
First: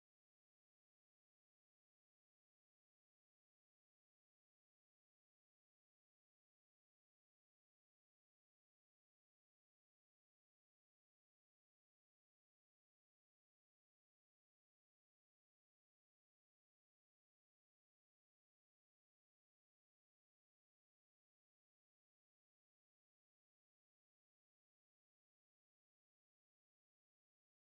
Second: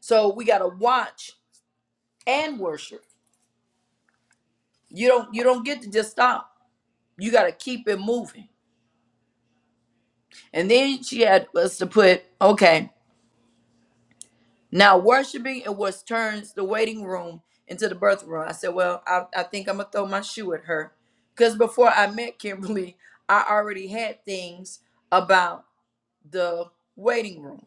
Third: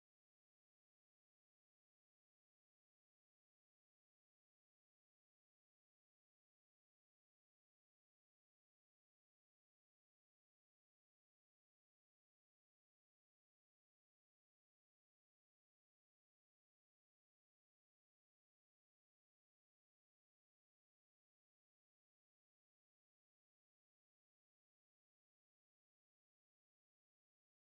A: So we gotta watch and worship. You don't you don't get to just stop. You gotta keep it moving. And then she had us to put, okay, now worshiping it was turns the waiting room into the birth room. I said, Well, I, I think I'm gonna throw my shoe at her. Because before I met Kimberly, I already had things about the waiting room.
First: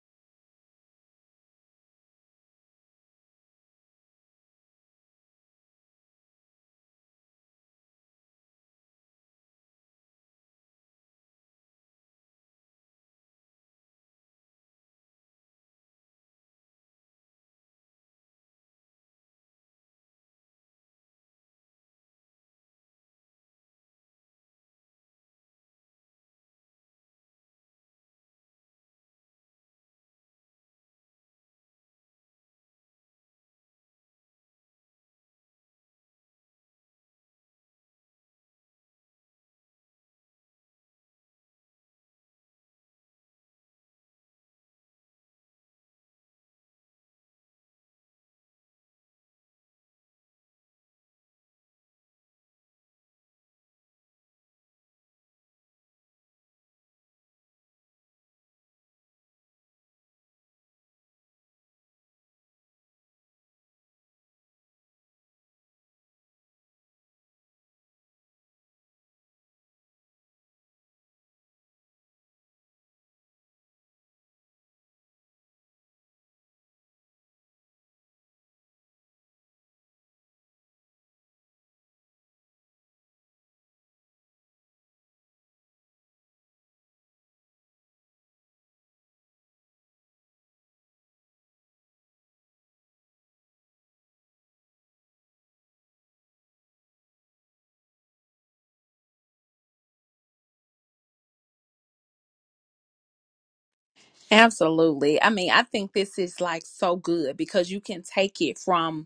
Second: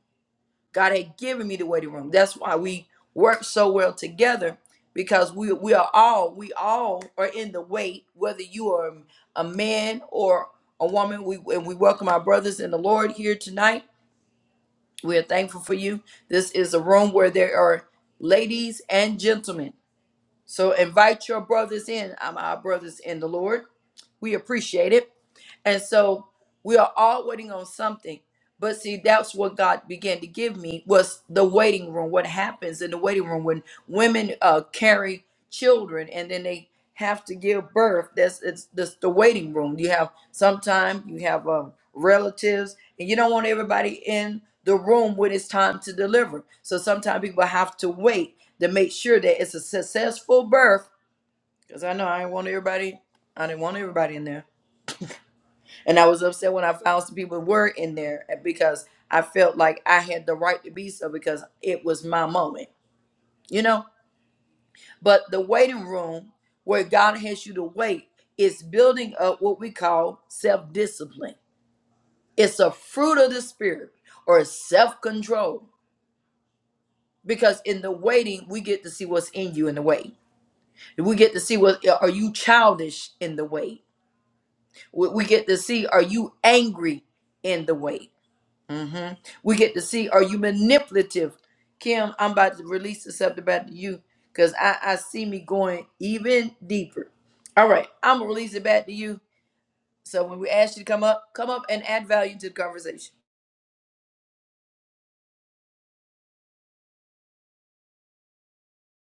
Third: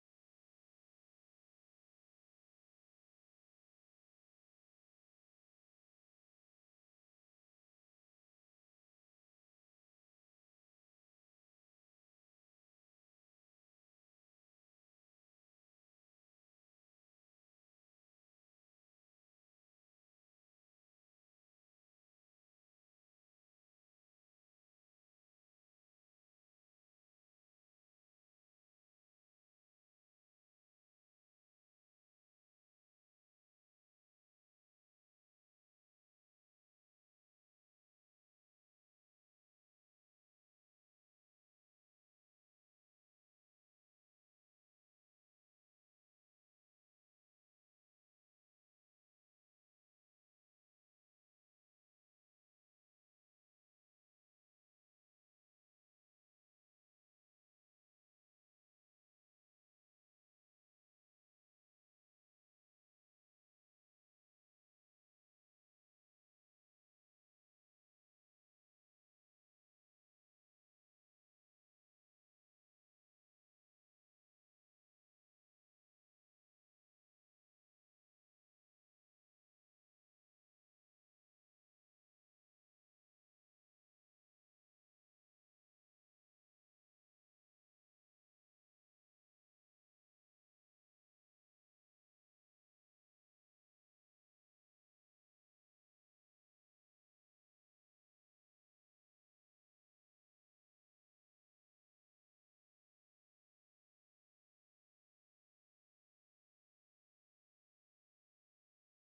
A: God had given me the waiting room. That's why we work so well together because we we are all we all are in the wait. Whether you are a man or a woman, we and we welcome our brothers in the Lord here tonight. We are thankful for you. This is a room where there are ladies and gentlemen. So invite your brothers in. I'm our brothers in the Lord. We appreciate it. And so we are all waiting on something. But see, that's what God began to give me was the waiting room. What happens in the waiting room when women uh, carry children and then they have to give birth? That's it's that's the waiting room. You have sometime you have um, relatives, and you don't want everybody in the room when it's time to deliver. So sometimes people have to wait to make sure that it's a successful birth. Because I know I didn't want everybody. I didn't want everybody in there and I was upset when I found some people were in there eh, because I felt like I had the right to be so because it was my moment, you know? But the waiting room where God has you to wait is building up what we call self discipline. It's a fruit of the spirit or self control because in the waiting, we get to see what's in you in the wait. We get to see what eh, are you childish in the wait. We we get to see are you angry in the wait hmm We get to see are you manipulative? Kim, I'm about to release the subject back to you because I, I see me going even deeper. All right, I'm gonna release it back to you. So when we ask you to come up, come up and add value to the conversation.
B: Absolutely. I mean, I think this is like so good because you can take it from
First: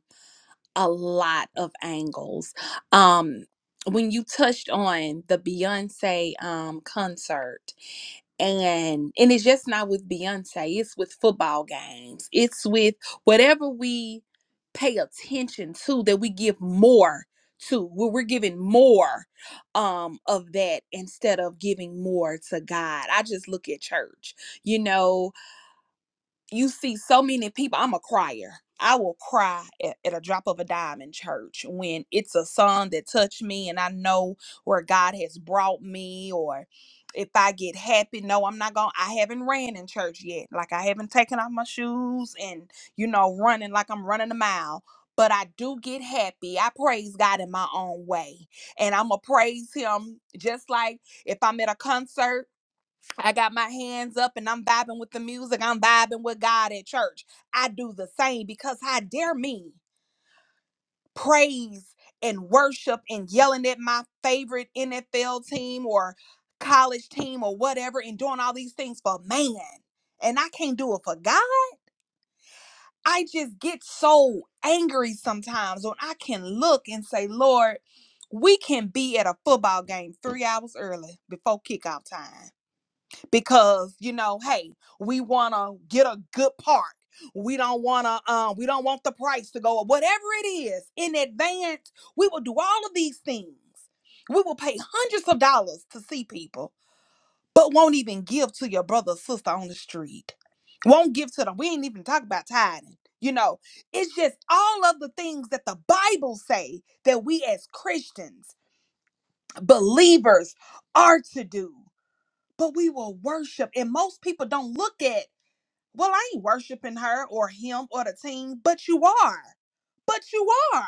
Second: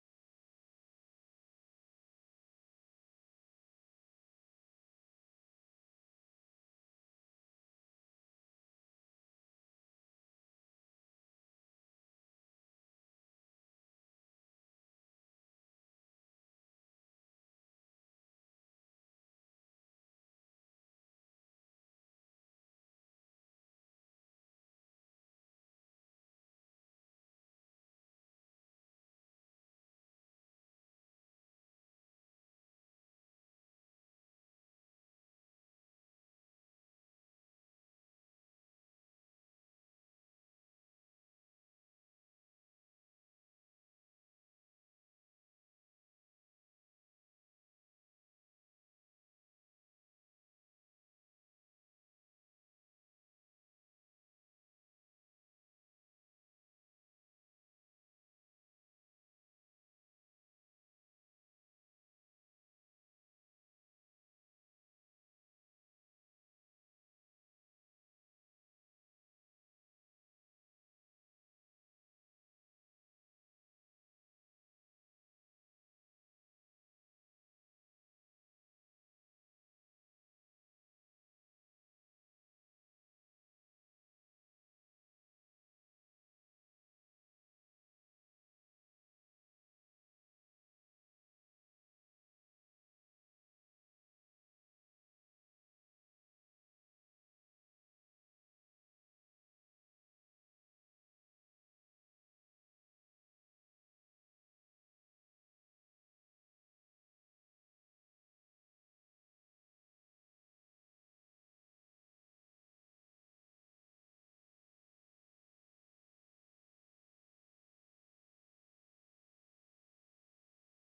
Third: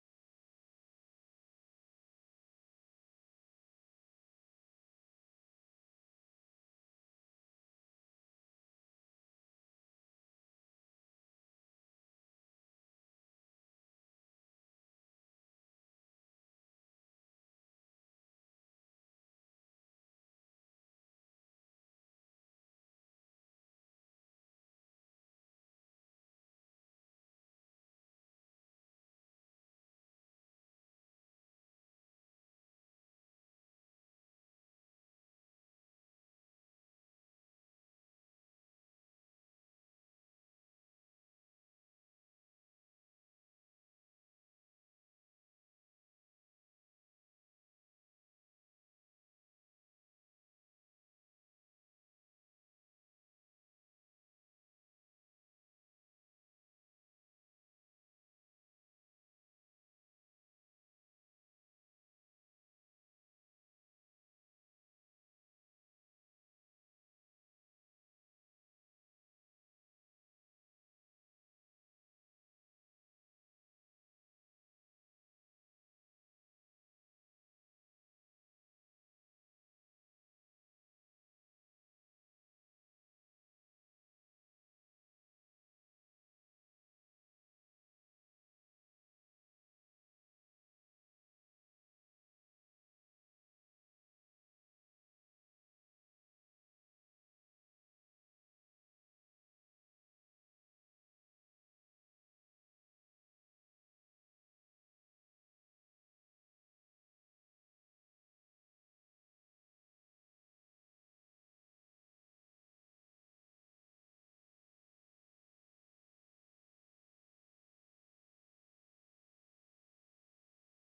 B: a lot of angles. Um, when you touched on the Beyonce um, concert, and and it's just not with Beyonce. It's with football games. It's with whatever we pay attention to that we give more to. Where we're giving more um of that instead of giving more to God. I just look at church. You know, you see so many people i'm a crier i will cry at, at a drop of a dime in church when it's a song that touched me and i know where god has brought me or if i get happy no i'm not gonna i haven't ran in church yet like i haven't taken off my shoes and you know running like i'm running a mile but I do get happy. I praise God in my own way. And I'm going to praise Him just like if I'm at a concert I got my hands up and I'm vibing with the music. I'm vibing with God at church. I do the same because how dare me praise and worship and yelling at my favorite NFL team or college team or whatever and doing all these things for man. And I can't do it for God. I just get so angry sometimes when I can look and say, Lord, we can be at a football game three hours early before kickoff time because you know hey we want to get a good part we don't want to um we don't want the price to go up whatever it is in advance we will do all of these things we will pay hundreds of dollars to see people but won't even give to your brother or sister on the street won't give to them we ain't even talk about tithing you know it's just all of the things that the bible say that we as christians believers are to do but we will worship. And most people don't look at, well, I ain't worshiping her or him or the team, but you are. But you are.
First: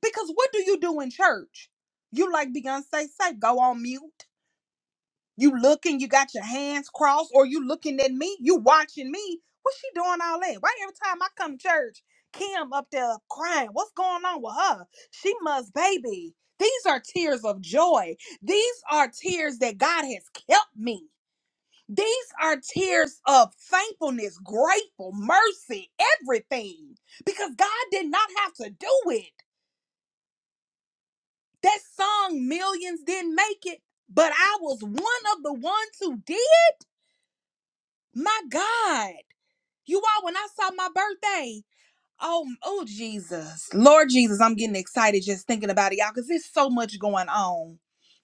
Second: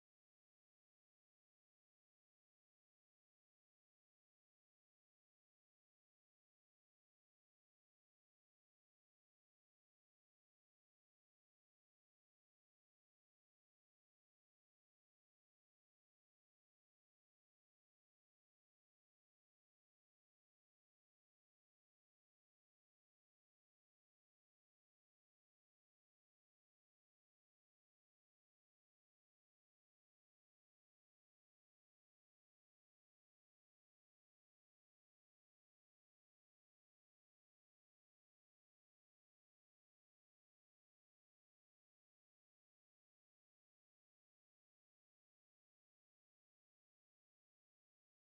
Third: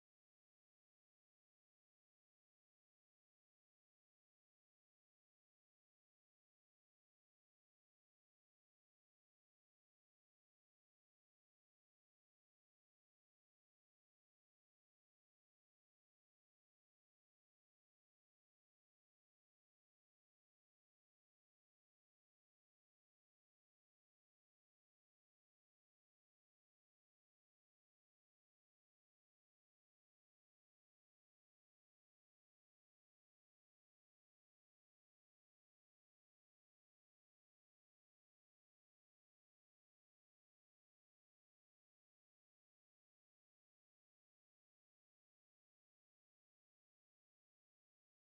B: Because what do you do in church? You like Beyonce say, go on mute. You looking, you got your hands crossed, or you looking at me, you watching me. What's she doing all that? Why every time I come to church, Kim up there crying? What's going on with her? She must, baby. These are tears of joy. These are tears that God has kept me. These are tears of thankfulness, grateful, mercy, everything. Because God did not have to do it. That song, Millions, didn't make it, but I was one of the ones who did. My God. You all, when I saw my birthday, Oh, oh Jesus. Lord Jesus, I'm getting excited just thinking about it, y'all, because there's so much going on.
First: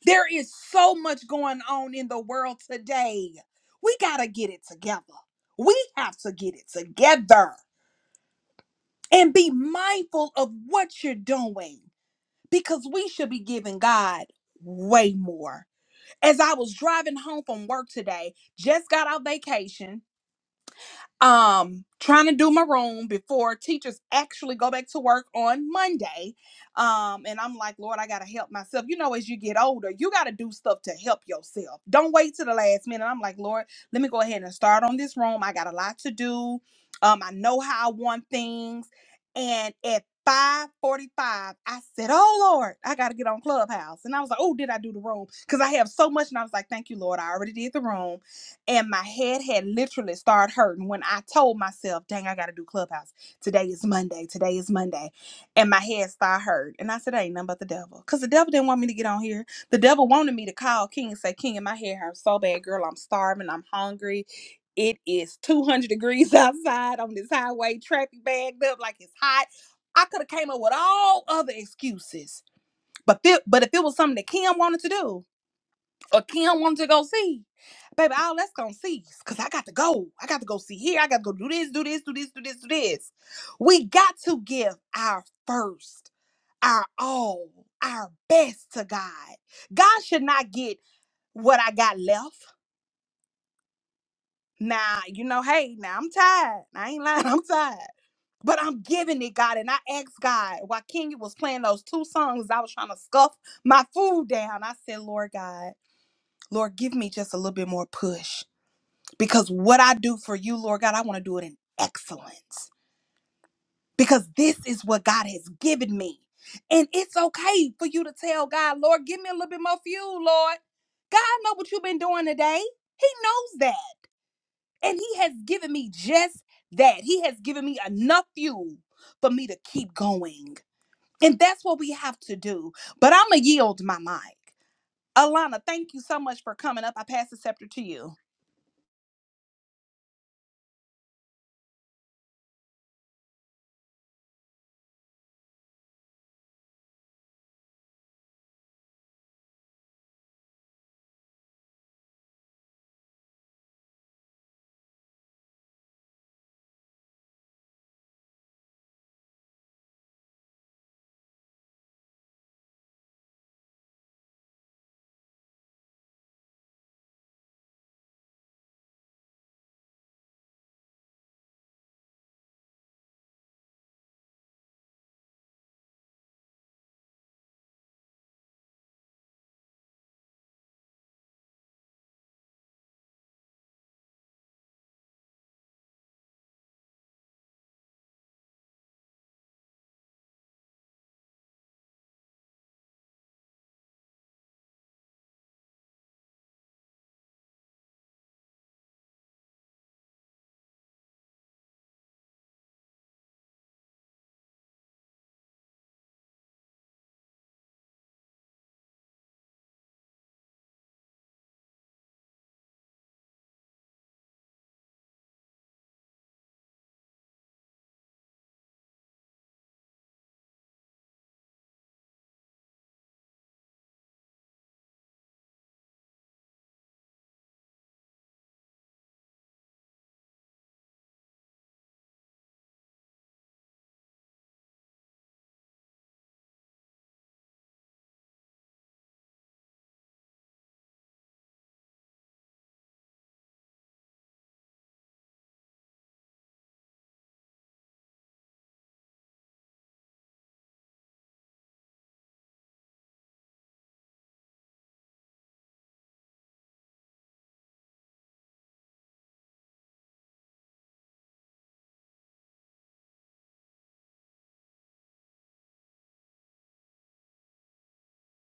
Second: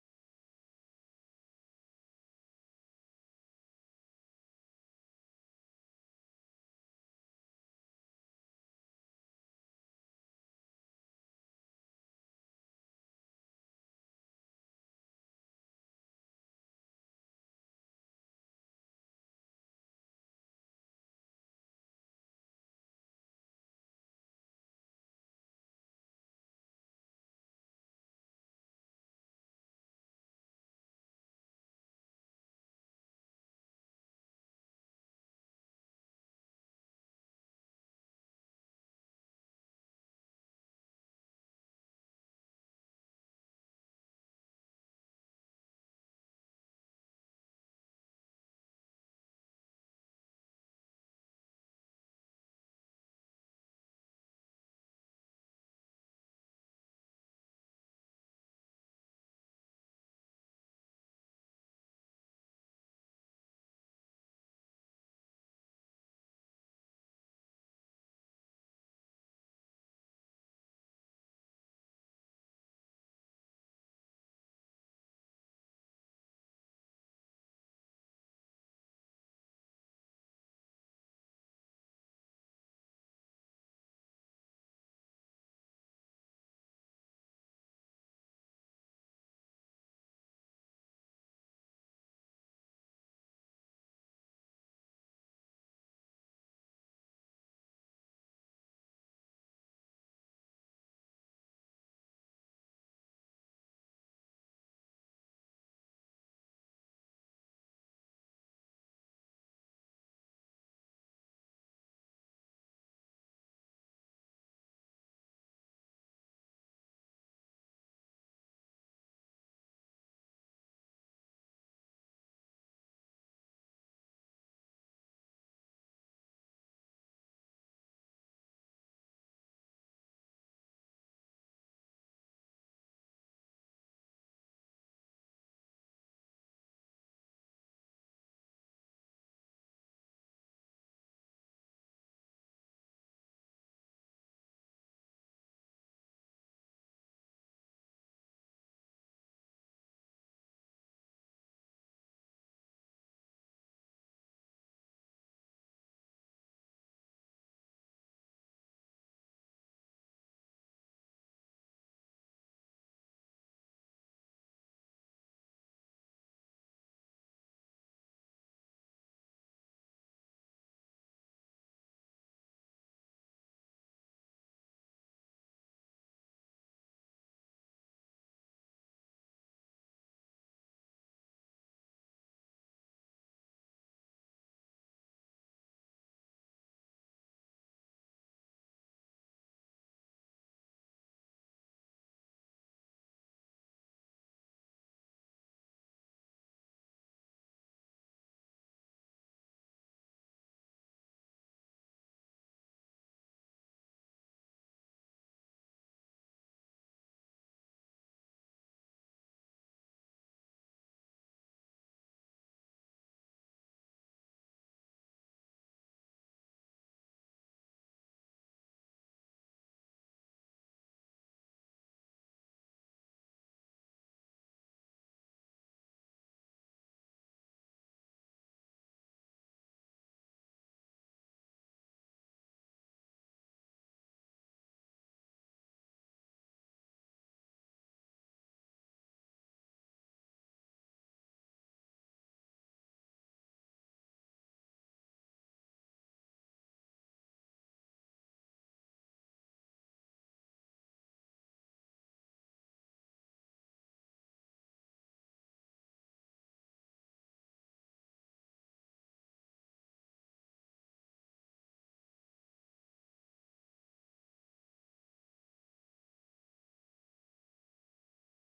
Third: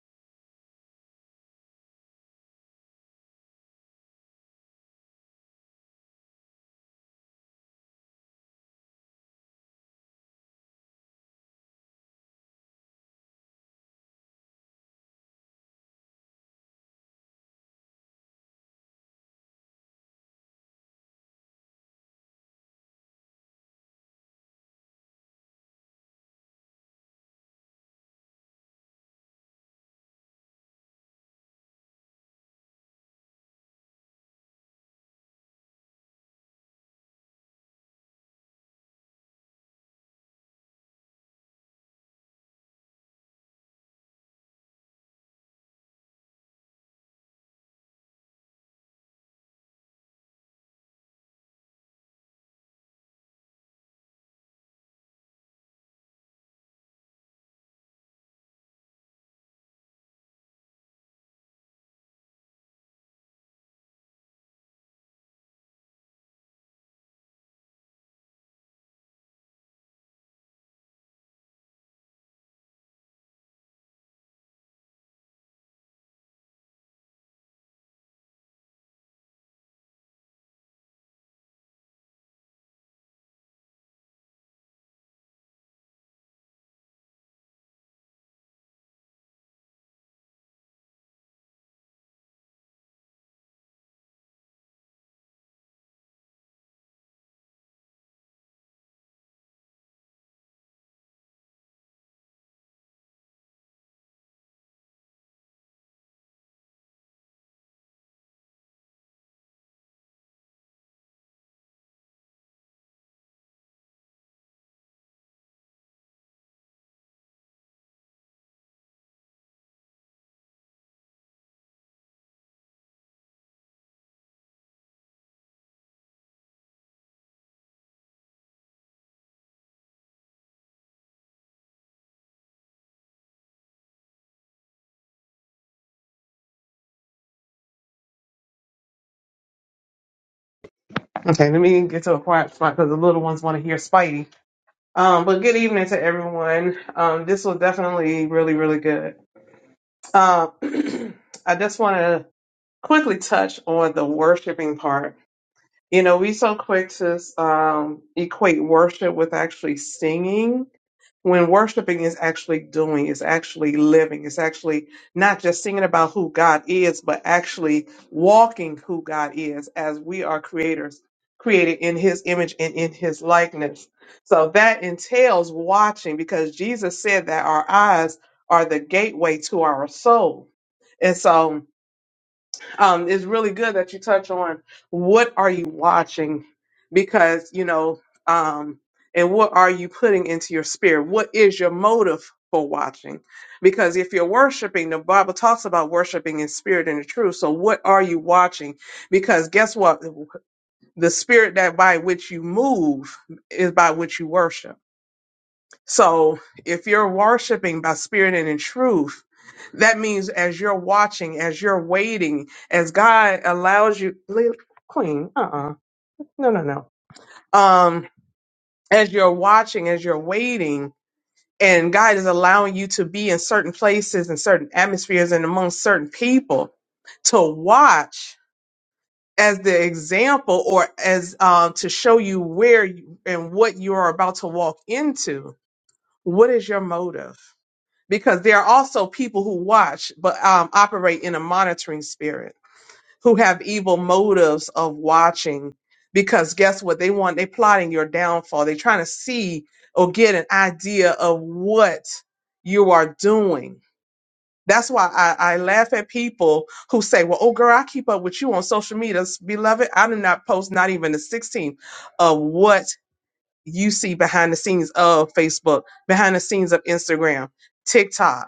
B: There is so much going on in the world today. We gotta get it together. We have to get it together and be mindful of what you're doing because we should be giving God way more. As I was driving home from work today, just got out vacation um trying to do my room before teachers actually go back to work on monday um and i'm like lord i gotta help myself you know as you get older you gotta do stuff to help yourself don't wait to the last minute i'm like lord let me go ahead and start on this room i got a lot to do um i know how i want things and at 5:45, I said, "Oh Lord, I gotta get on Clubhouse," and I was like, "Oh, did I do the room?" Because I have so much, and I was like, "Thank you, Lord, I already did the room." and my head had literally started hurting when I told myself, dang, I gotta do clubhouse. Today is Monday. Today is Monday. And my head started hurting. And I said, ain't nothing but the devil. Because the devil didn't want me to get on here. The devil wanted me to call King and say, King, and my hair hurts so bad, girl. I'm starving. I'm hungry. It is 200 degrees [LAUGHS] outside on this highway, traffic bagged up like it's hot. I could have came up with all other excuses. But, fi- but if it was something that Kim wanted to do, or Kim wanted to go see, baby, all that's gonna cease because I got to go. I got to go see here. I got to go do this, do this, do this, do this, do this. We got to give our first, our all, our best to God. God should not get what I got left. Now, you know, hey, now I'm tired. I ain't lying, [LAUGHS] I'm tired. But I'm giving it, God. And I asked God, while Kenya was playing those two songs, I was trying to scuff my food down. I said, Lord God, Lord, give me just a little bit more push. Because what I do for you, Lord God, I want to do it in excellence. Because this is what God has given me. And it's okay for you to tell God, Lord, give me a little bit more fuel, Lord. God know what you've been doing today. He knows that. And he has given me just that. He has given me enough fuel for me to keep going. And that's what we have to do. But I'm going to yield my mic. Alana, thank you so much for coming up. I pass the scepter to you.
C: Okay, let me get to a quiet spot because the little ones want to hear Spidey. Um, but good evening to everyone. Um, this was definitely really, really good. Um, [CLEARS THROAT] I just want to quickly touch on the worshiping part. You know, we so quick to um, equate worship with actually singing, when worshiping is actually doing, it's actually living, it's actually not just singing about who God is, but actually walking who God is as we are creators, created in his image and in his likeness. So that entails watching because Jesus said that our eyes are the gateway to our soul. And so, um, it's really good that you touch on what are you watching because you know um, and what are you putting into your spirit what is your motive for watching because if you're worshiping the bible talks about worshiping in spirit and in truth so what are you watching because guess what the spirit that by which you move is by which you worship so if you're worshiping by spirit and in truth, that means as you're watching, as you're waiting, as God allows you, Lil- Queen, uh uh no, no, no. Um, as you're watching, as you're waiting, and God is allowing you to be in certain places and certain atmospheres and among certain people to watch as the example or as um, to show you where you, and what you are about to walk into. What is your motive? because there are also people who watch but um, operate in a monitoring spirit who have evil motives of watching because guess what they want they plotting your downfall they're trying to see or get an idea of what you are doing that's why I, I laugh at people who say, Well, oh, girl, I keep up with you on social media. Beloved, I do not post not even the 16th of what you see behind the scenes of Facebook, behind the scenes of Instagram, TikTok.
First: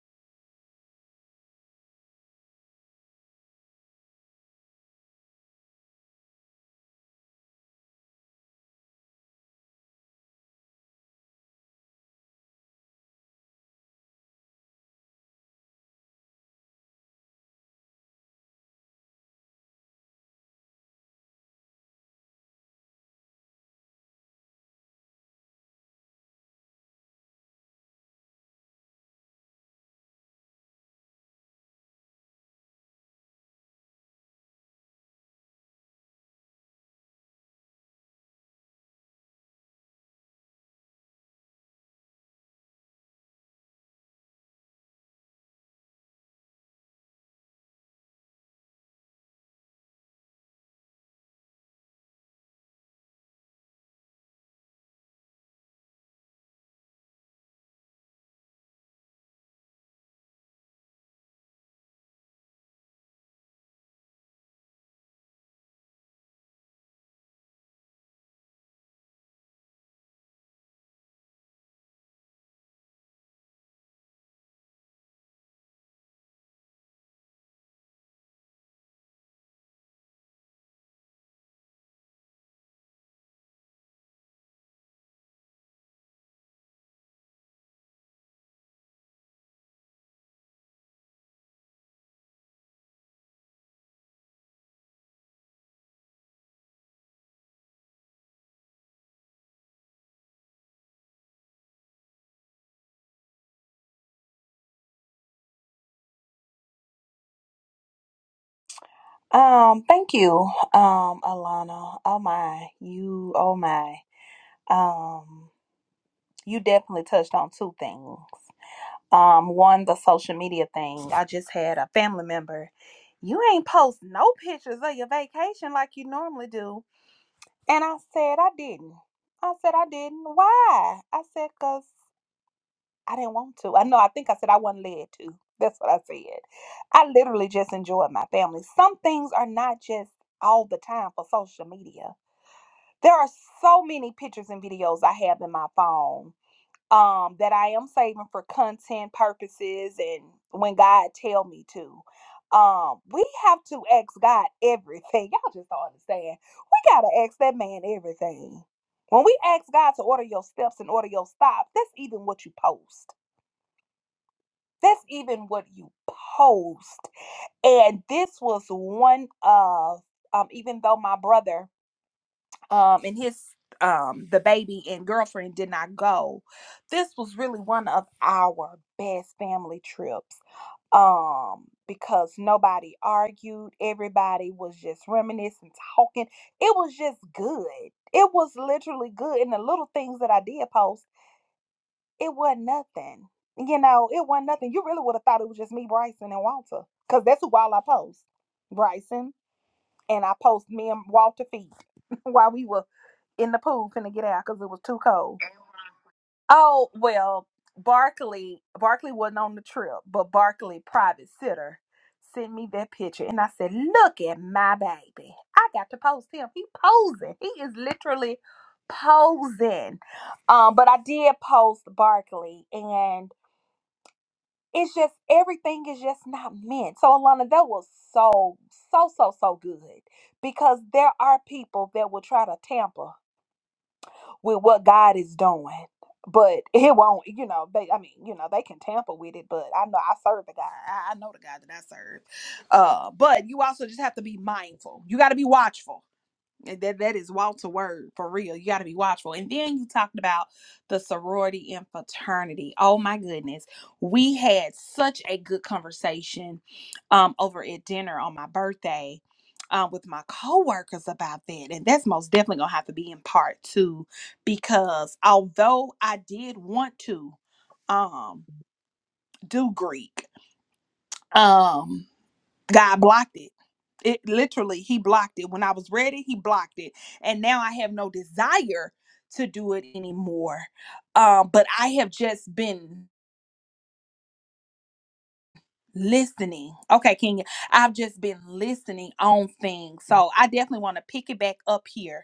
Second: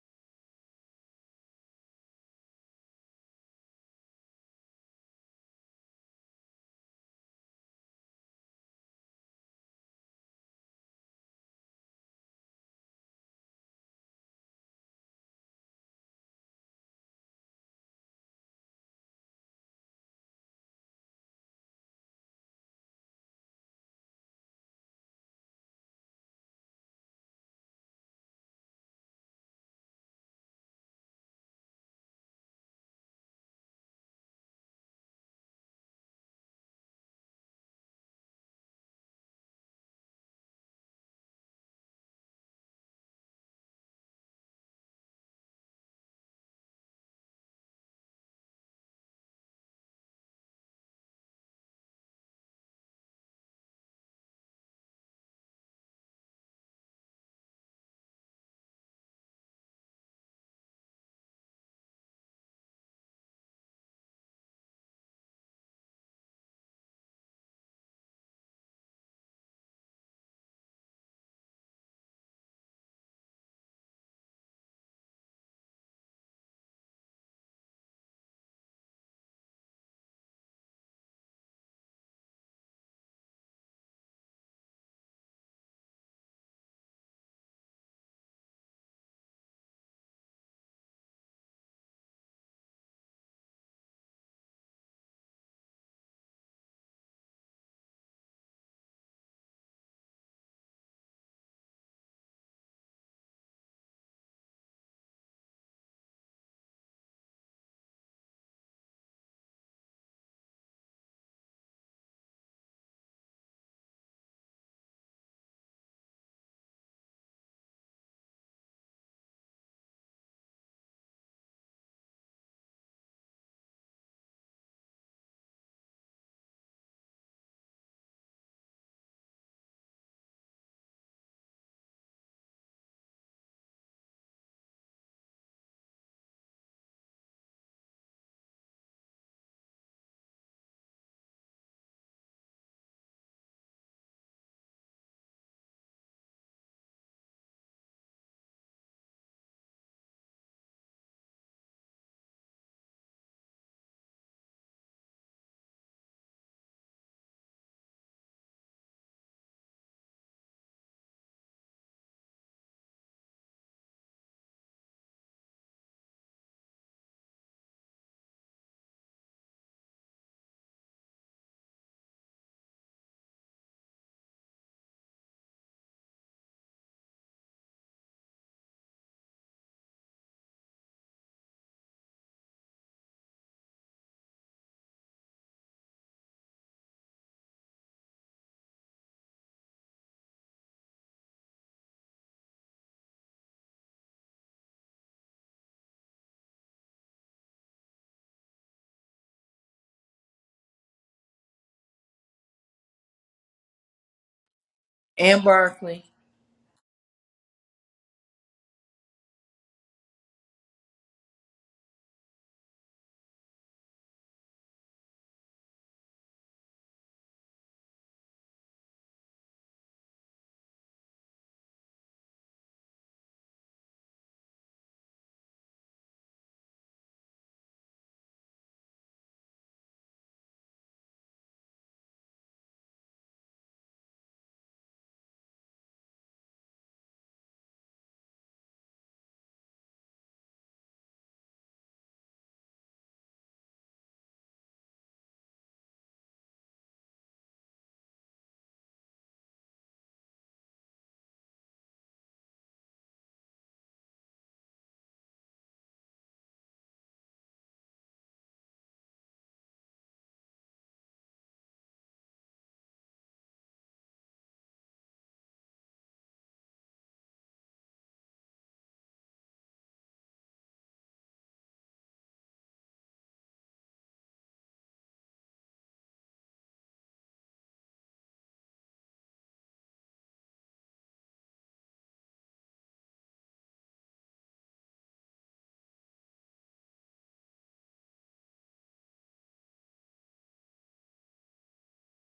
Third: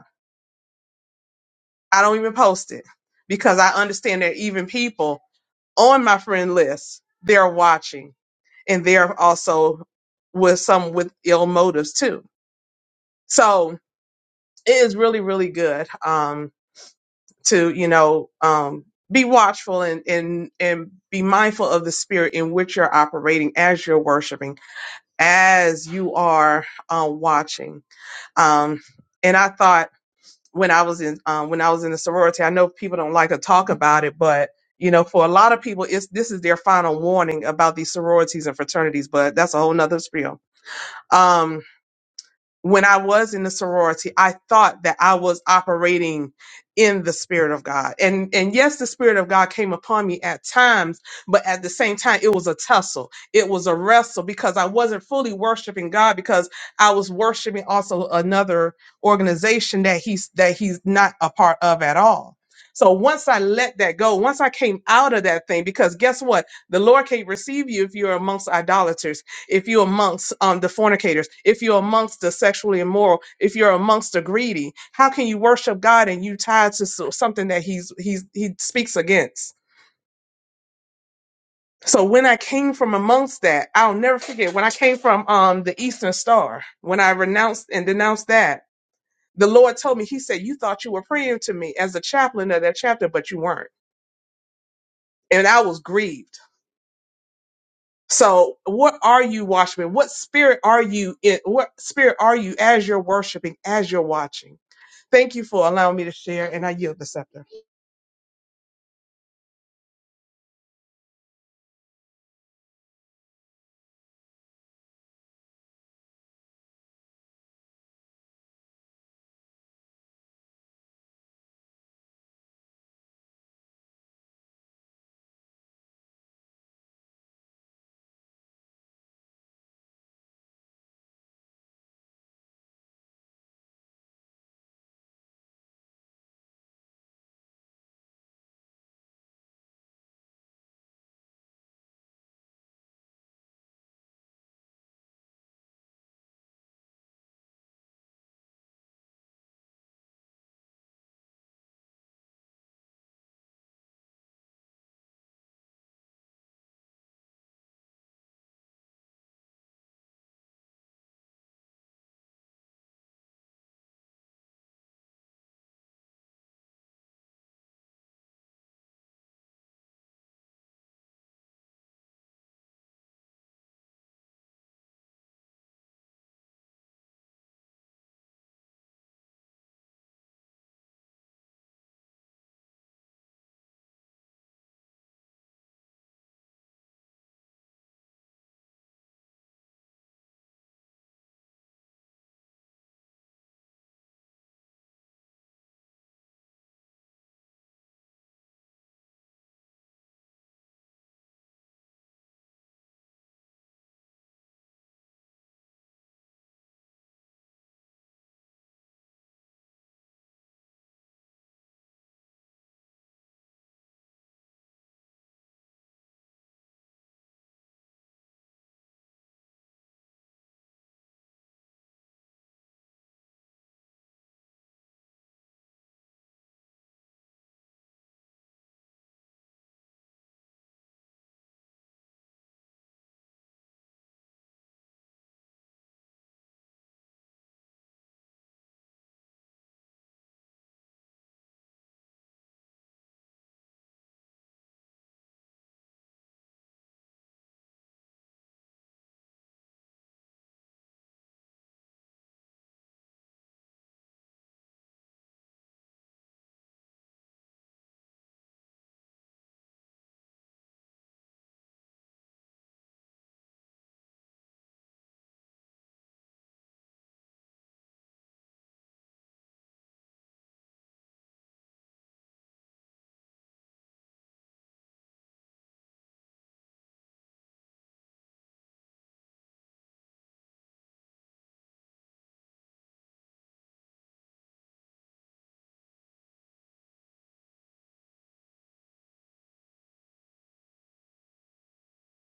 C: I don't even post it because I understand that even people on my friend list, they're watching and they're also with some with ill motives too. So it is really, really good um, to, you know, um, be watchful and, and, and be mindful of the spirit in which you're operating as you're worshiping, as you are uh, watching. Um, and I thought, when I was in um, when I was in the sorority. I know people don't like to talk about it, but you know, for a lot of people, it's this is their final warning about these sororities and fraternities. But that's a whole nother spiel. Um, when I was in the sorority, I thought that I was operating in the spirit of God. And and yes, the spirit of God came upon me at times, but at the same time it was a tussle. It was a wrestle because I wasn't fully worshiping God because I was worshiping also another organization that he's that he's not a part of at all. So once I let that go, once I came out of that thing, because guess what? The Lord can't receive you if you're amongst idolaters if you're amongst um, the fornicators, if you're amongst the sexually immoral, if you're amongst the greedy, how can you worship God and you tied to so- something that he's he's he speaks against? So when I came from amongst that, I'll never forget when I came from um the Eastern Star, when I renounced and denounced that, the Lord told me, He said, You thought you were praying to me as a chaplain of that chapter, but you weren't. And I was grieved. So what are you, watchman? What spirit are you in? What spirit are you as you're worshiping, as you're watching? Thank you for allowing me to share, and I yield the scepter.
B: Um, thank you, um, Alana. Oh my, you, oh my. Um, you definitely touched on two things. Um, one, the social media thing. I just had a family member. You ain't post no pictures of your vacation like you normally do. And I said I didn't. I said I didn't. Why? I said because I didn't want to. I know. I think I said I wasn't led to. That's what I said. I literally just enjoyed my family. Some things are not just all the time for social media. There are so many pictures and videos I have in my phone um, that I am saving for content purposes and when God tell me to. Um, we have to ask God everything. [LAUGHS] Y'all just don't understand. We gotta ask that man everything. When we ask God to order your steps and order your stops, that's even what you post. That's even what you post. And this was one of um, even though my brother um and his um the baby and girlfriend did not go this was really one of our best family trips um because nobody argued everybody was just reminiscing talking it was just good it was literally good and the little things that i did post it wasn't nothing you know it wasn't nothing you really would have thought it was just me bryson and walter because that's who all i post bryson and I post me and Walter feet [LAUGHS] while we were in the pool finna get out because it was too cold.
A: And Barkley.
B: Oh well, Barkley Barkley wasn't on the trip, but Barkley private sitter sent me that picture, and I said, "Look at my baby! I got to post him. He posing. He is literally posing." Um, but I did post Barkley, and it's just everything is just not meant. So Alana, that was so so so so good because there are people that will try to tamper with what God is doing, but [LAUGHS] it won't. You know, they I mean, you know, they can tamper with it, but I know I serve the God. I, I know the God that I serve. Uh, but you also just have to be mindful. You got to be watchful that that is Walter word for real. You got to be watchful. And then you talked about the sorority and fraternity. Oh my goodness, we had such a good conversation um, over at dinner on my birthday uh, with my coworkers about that, and that's most definitely gonna have to be in part two because although I did want to um, do Greek, um, God blocked it it literally he blocked it when i was ready he blocked it and now i have no desire to do it anymore um but i have just been listening okay king i've just been listening on things so i definitely want to pick it back up here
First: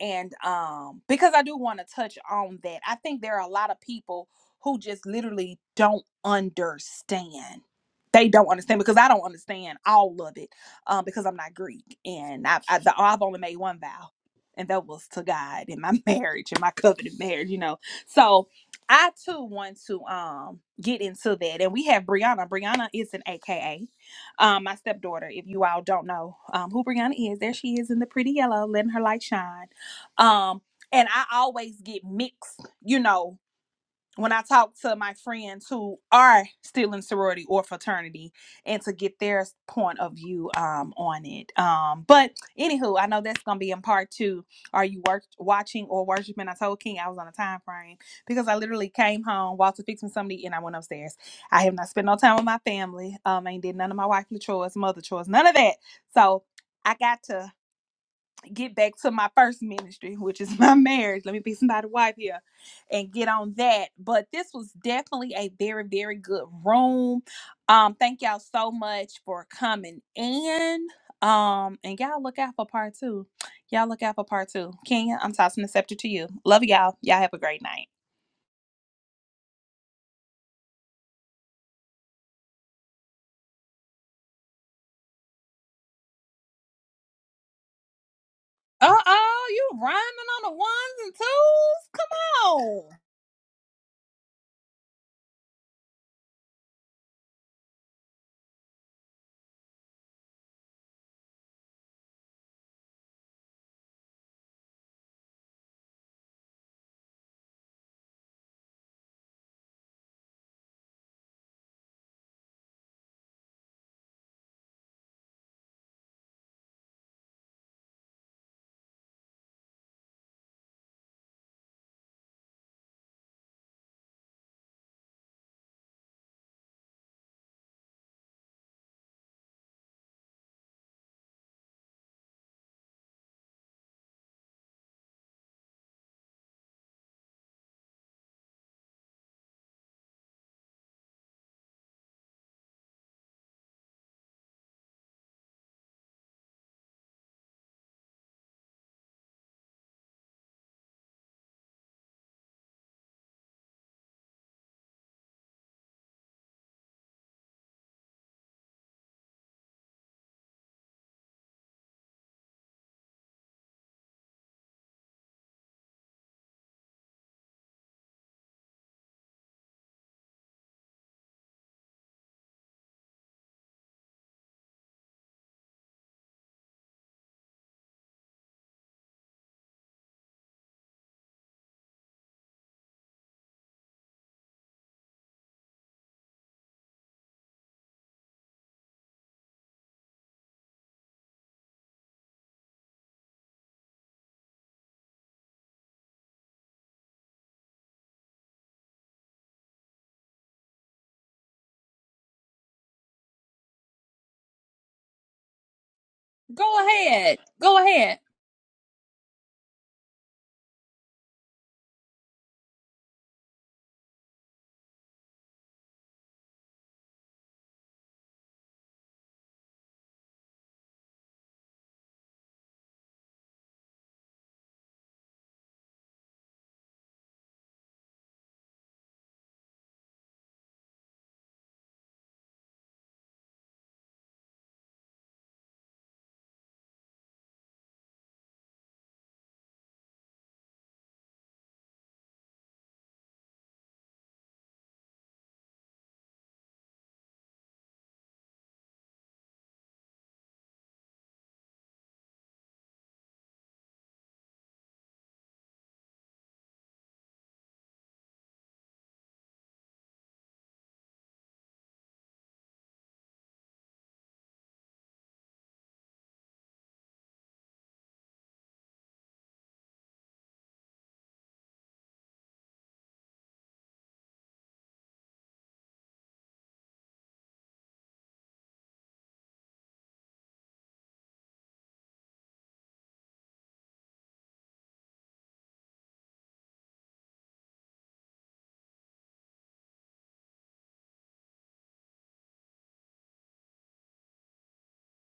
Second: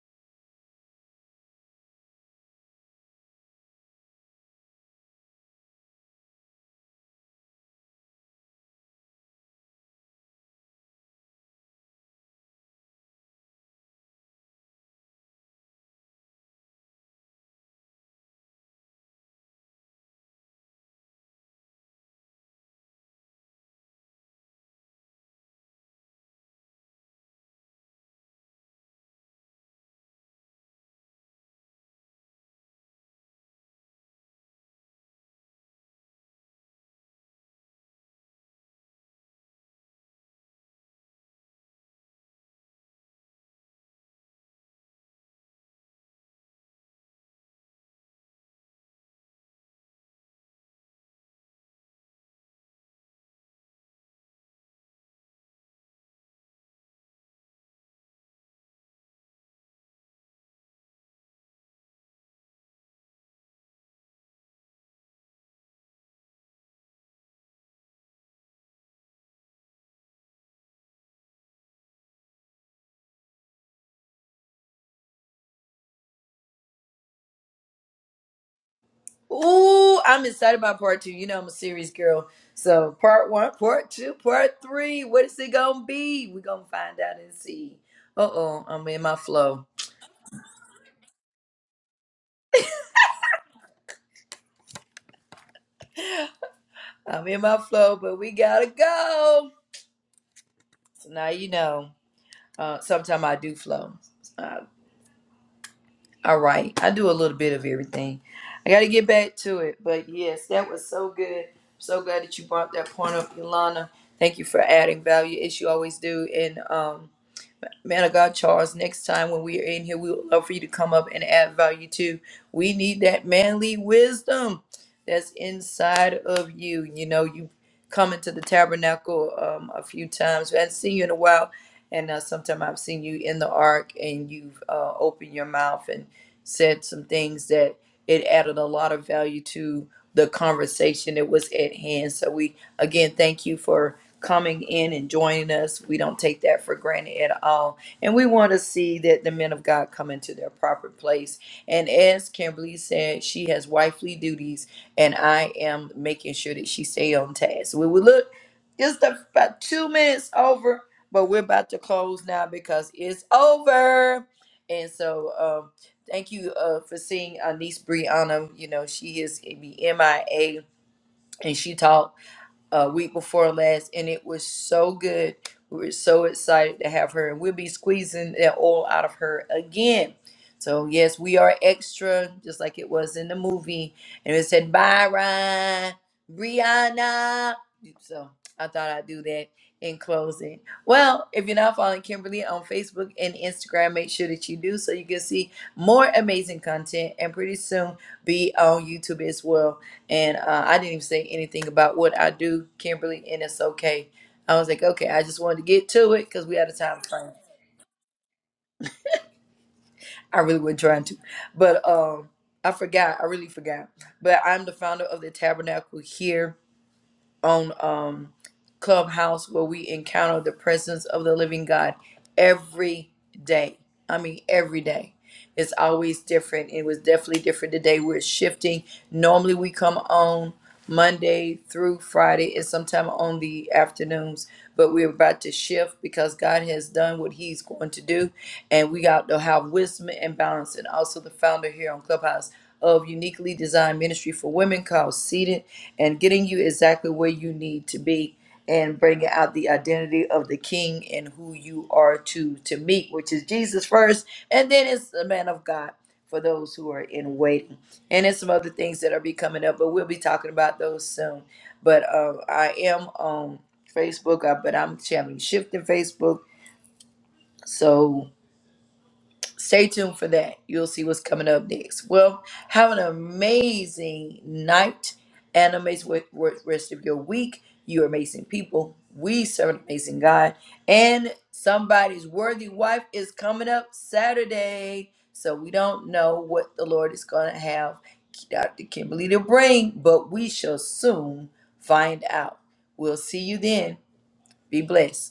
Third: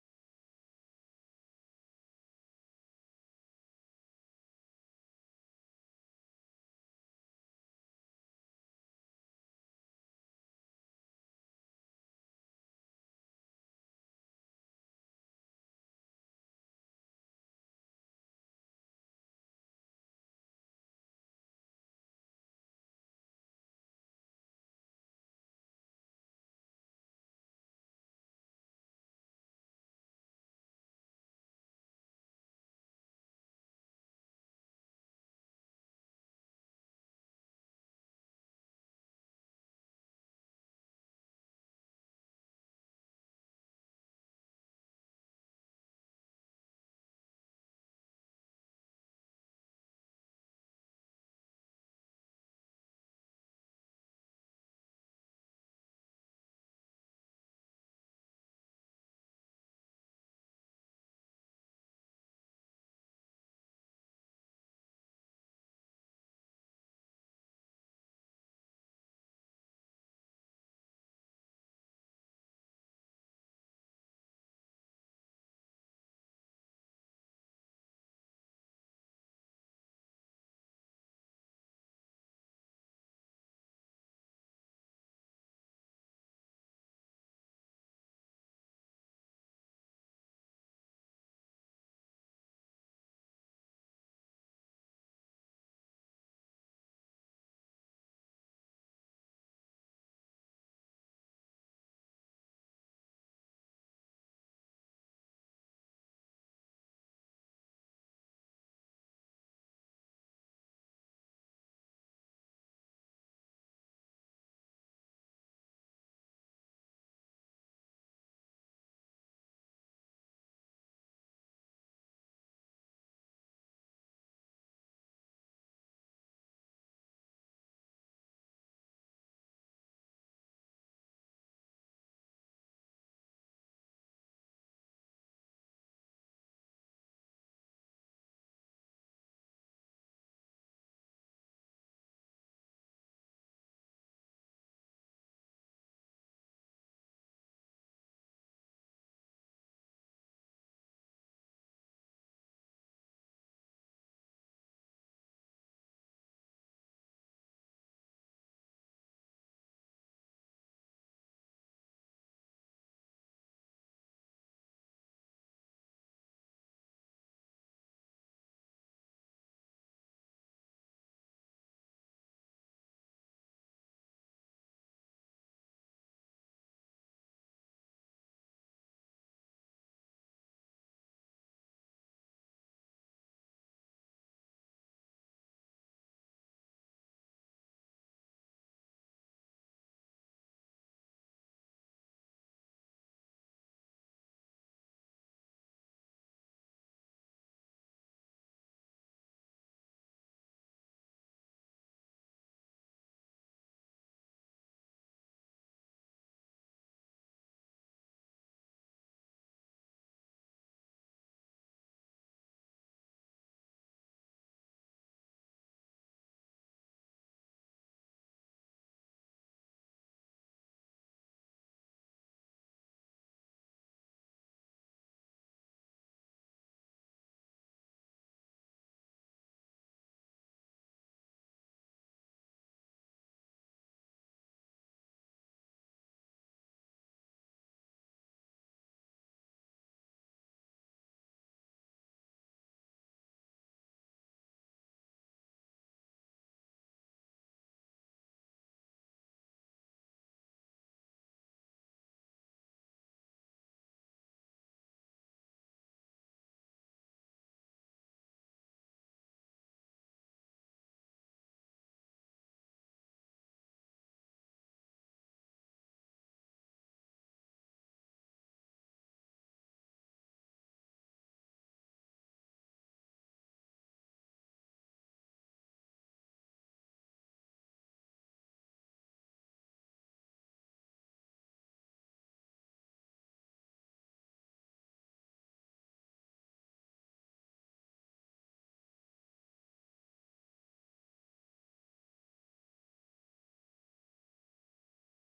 B: and um because i do want to touch on that i think there are a lot of people who just literally don't understand they don't understand because i don't understand all of it um because i'm not greek and i've I, the, i've only made one vow and that was to god in my [LAUGHS] marriage in my covenant marriage you know so i too want to um get into that and we have brianna brianna is an aka um my stepdaughter if you all don't know um who brianna is there she is in the pretty yellow letting her light shine um, and I always get mixed, you know, when I talk to my friends who are still in sorority or fraternity and to get their point of view um on it. Um, but anywho, I know that's gonna be in part two. Are you work watching or worshiping? I told King I was on a time frame because I literally came home, Walter fixed me something to eat, and I went upstairs. I have not spent no time with my family. Um, I ain't did none of my wifely chores, mother chores, none of that. So I got to get back to my first ministry, which is [LAUGHS] my marriage. Let me be somebody's wife here and get on that. But this was definitely a very, very good room. Um, thank y'all so much for coming in. Um, and y'all look out for part two. Y'all look out for part two. Kenya, I'm tossing the scepter to you. Love y'all. Y'all have a great night.
A: Ooh, I'm excited about part two. You know I'm a serious girl. So part one, part two, part three. What is it gonna be? We're gonna find out and see. Uh oh, I'm
B: Uh
A: in my
B: oh,
A: flow.
B: you rhyming on the ones and twos? Come on.
A: I'm in my flow, but we gotta go. So now you know. Uh, sometimes I do flow. Uh, all right, I do a little bit of everything. I got to get back to it, but yes, that was so good. So glad that you brought that point up, Ilana. Thank you for adding value as you always do, and um man of God, Charles, next time when we are in here, we would love for you to come up and add value too. We need that manly wisdom that's inside of you. You know, you come into the tabernacle um, a few times. I haven't seen you in a while, and uh, sometime I've seen you in the ark, and you've uh, opened your mouth and said some things that it added a lot of value to the conversation that was at hand. So we again thank you for coming in and joining us. We don't take that for granted at all and we want to see that the men of God come into their proper place. And as Kimberly said, she has wifely duties, and I am making sure that she stay on task. We will look just about two minutes over, but we're about to close now because it's over. And so, um, thank you uh, for seeing our niece Brianna. You know, she is the MIA, and she taught uh, week before last, and it was so good. We were so excited to have her, and we'll be squeezing that oil out of her again. So yes, we are extra, just like it was in the movie, and it said bye, Ryan, Brianna. So I thought I'd do that in closing. Well, if you're not following Kimberly on Facebook and Instagram, make sure that you do so you can see more amazing content, and pretty soon be on YouTube as well and uh, I didn't even say anything about what I do, Kimberly, and it's okay. I was like, okay, I just wanted to get to it because we had a
B: Go
A: time frame.
B: ahead. Go ahead.
A: I really wasn't trying to, but um, I forgot. I really forgot. But I'm the founder of the Tabernacle here on um clubhouse where we encounter the presence of the living god every day i mean every day it's always different it was definitely different today we're shifting normally we come on monday through friday and sometime on the afternoons but we're about to shift because god has done what he's going to do and we got to have wisdom and balance and also the founder here on clubhouse of uniquely designed ministry for women called seated and getting you exactly where you need to be and bringing out the identity of the king and who you are to to meet which is jesus first and then it's the man of god for those who are in waiting and it's some other things that are be coming up but we'll be talking about those soon but uh, i am on facebook uh, but i'm having shifting facebook so stay tuned for that. You'll see what's coming up next. Well, have an amazing night and amazing wa- wa- rest of your week. You are amazing people. We serve an amazing God. And somebody's worthy wife is coming up Saturday. So we don't know what the Lord is going to have Dr. Kimberly to bring, but we shall soon find out. We'll see you then. Be blessed.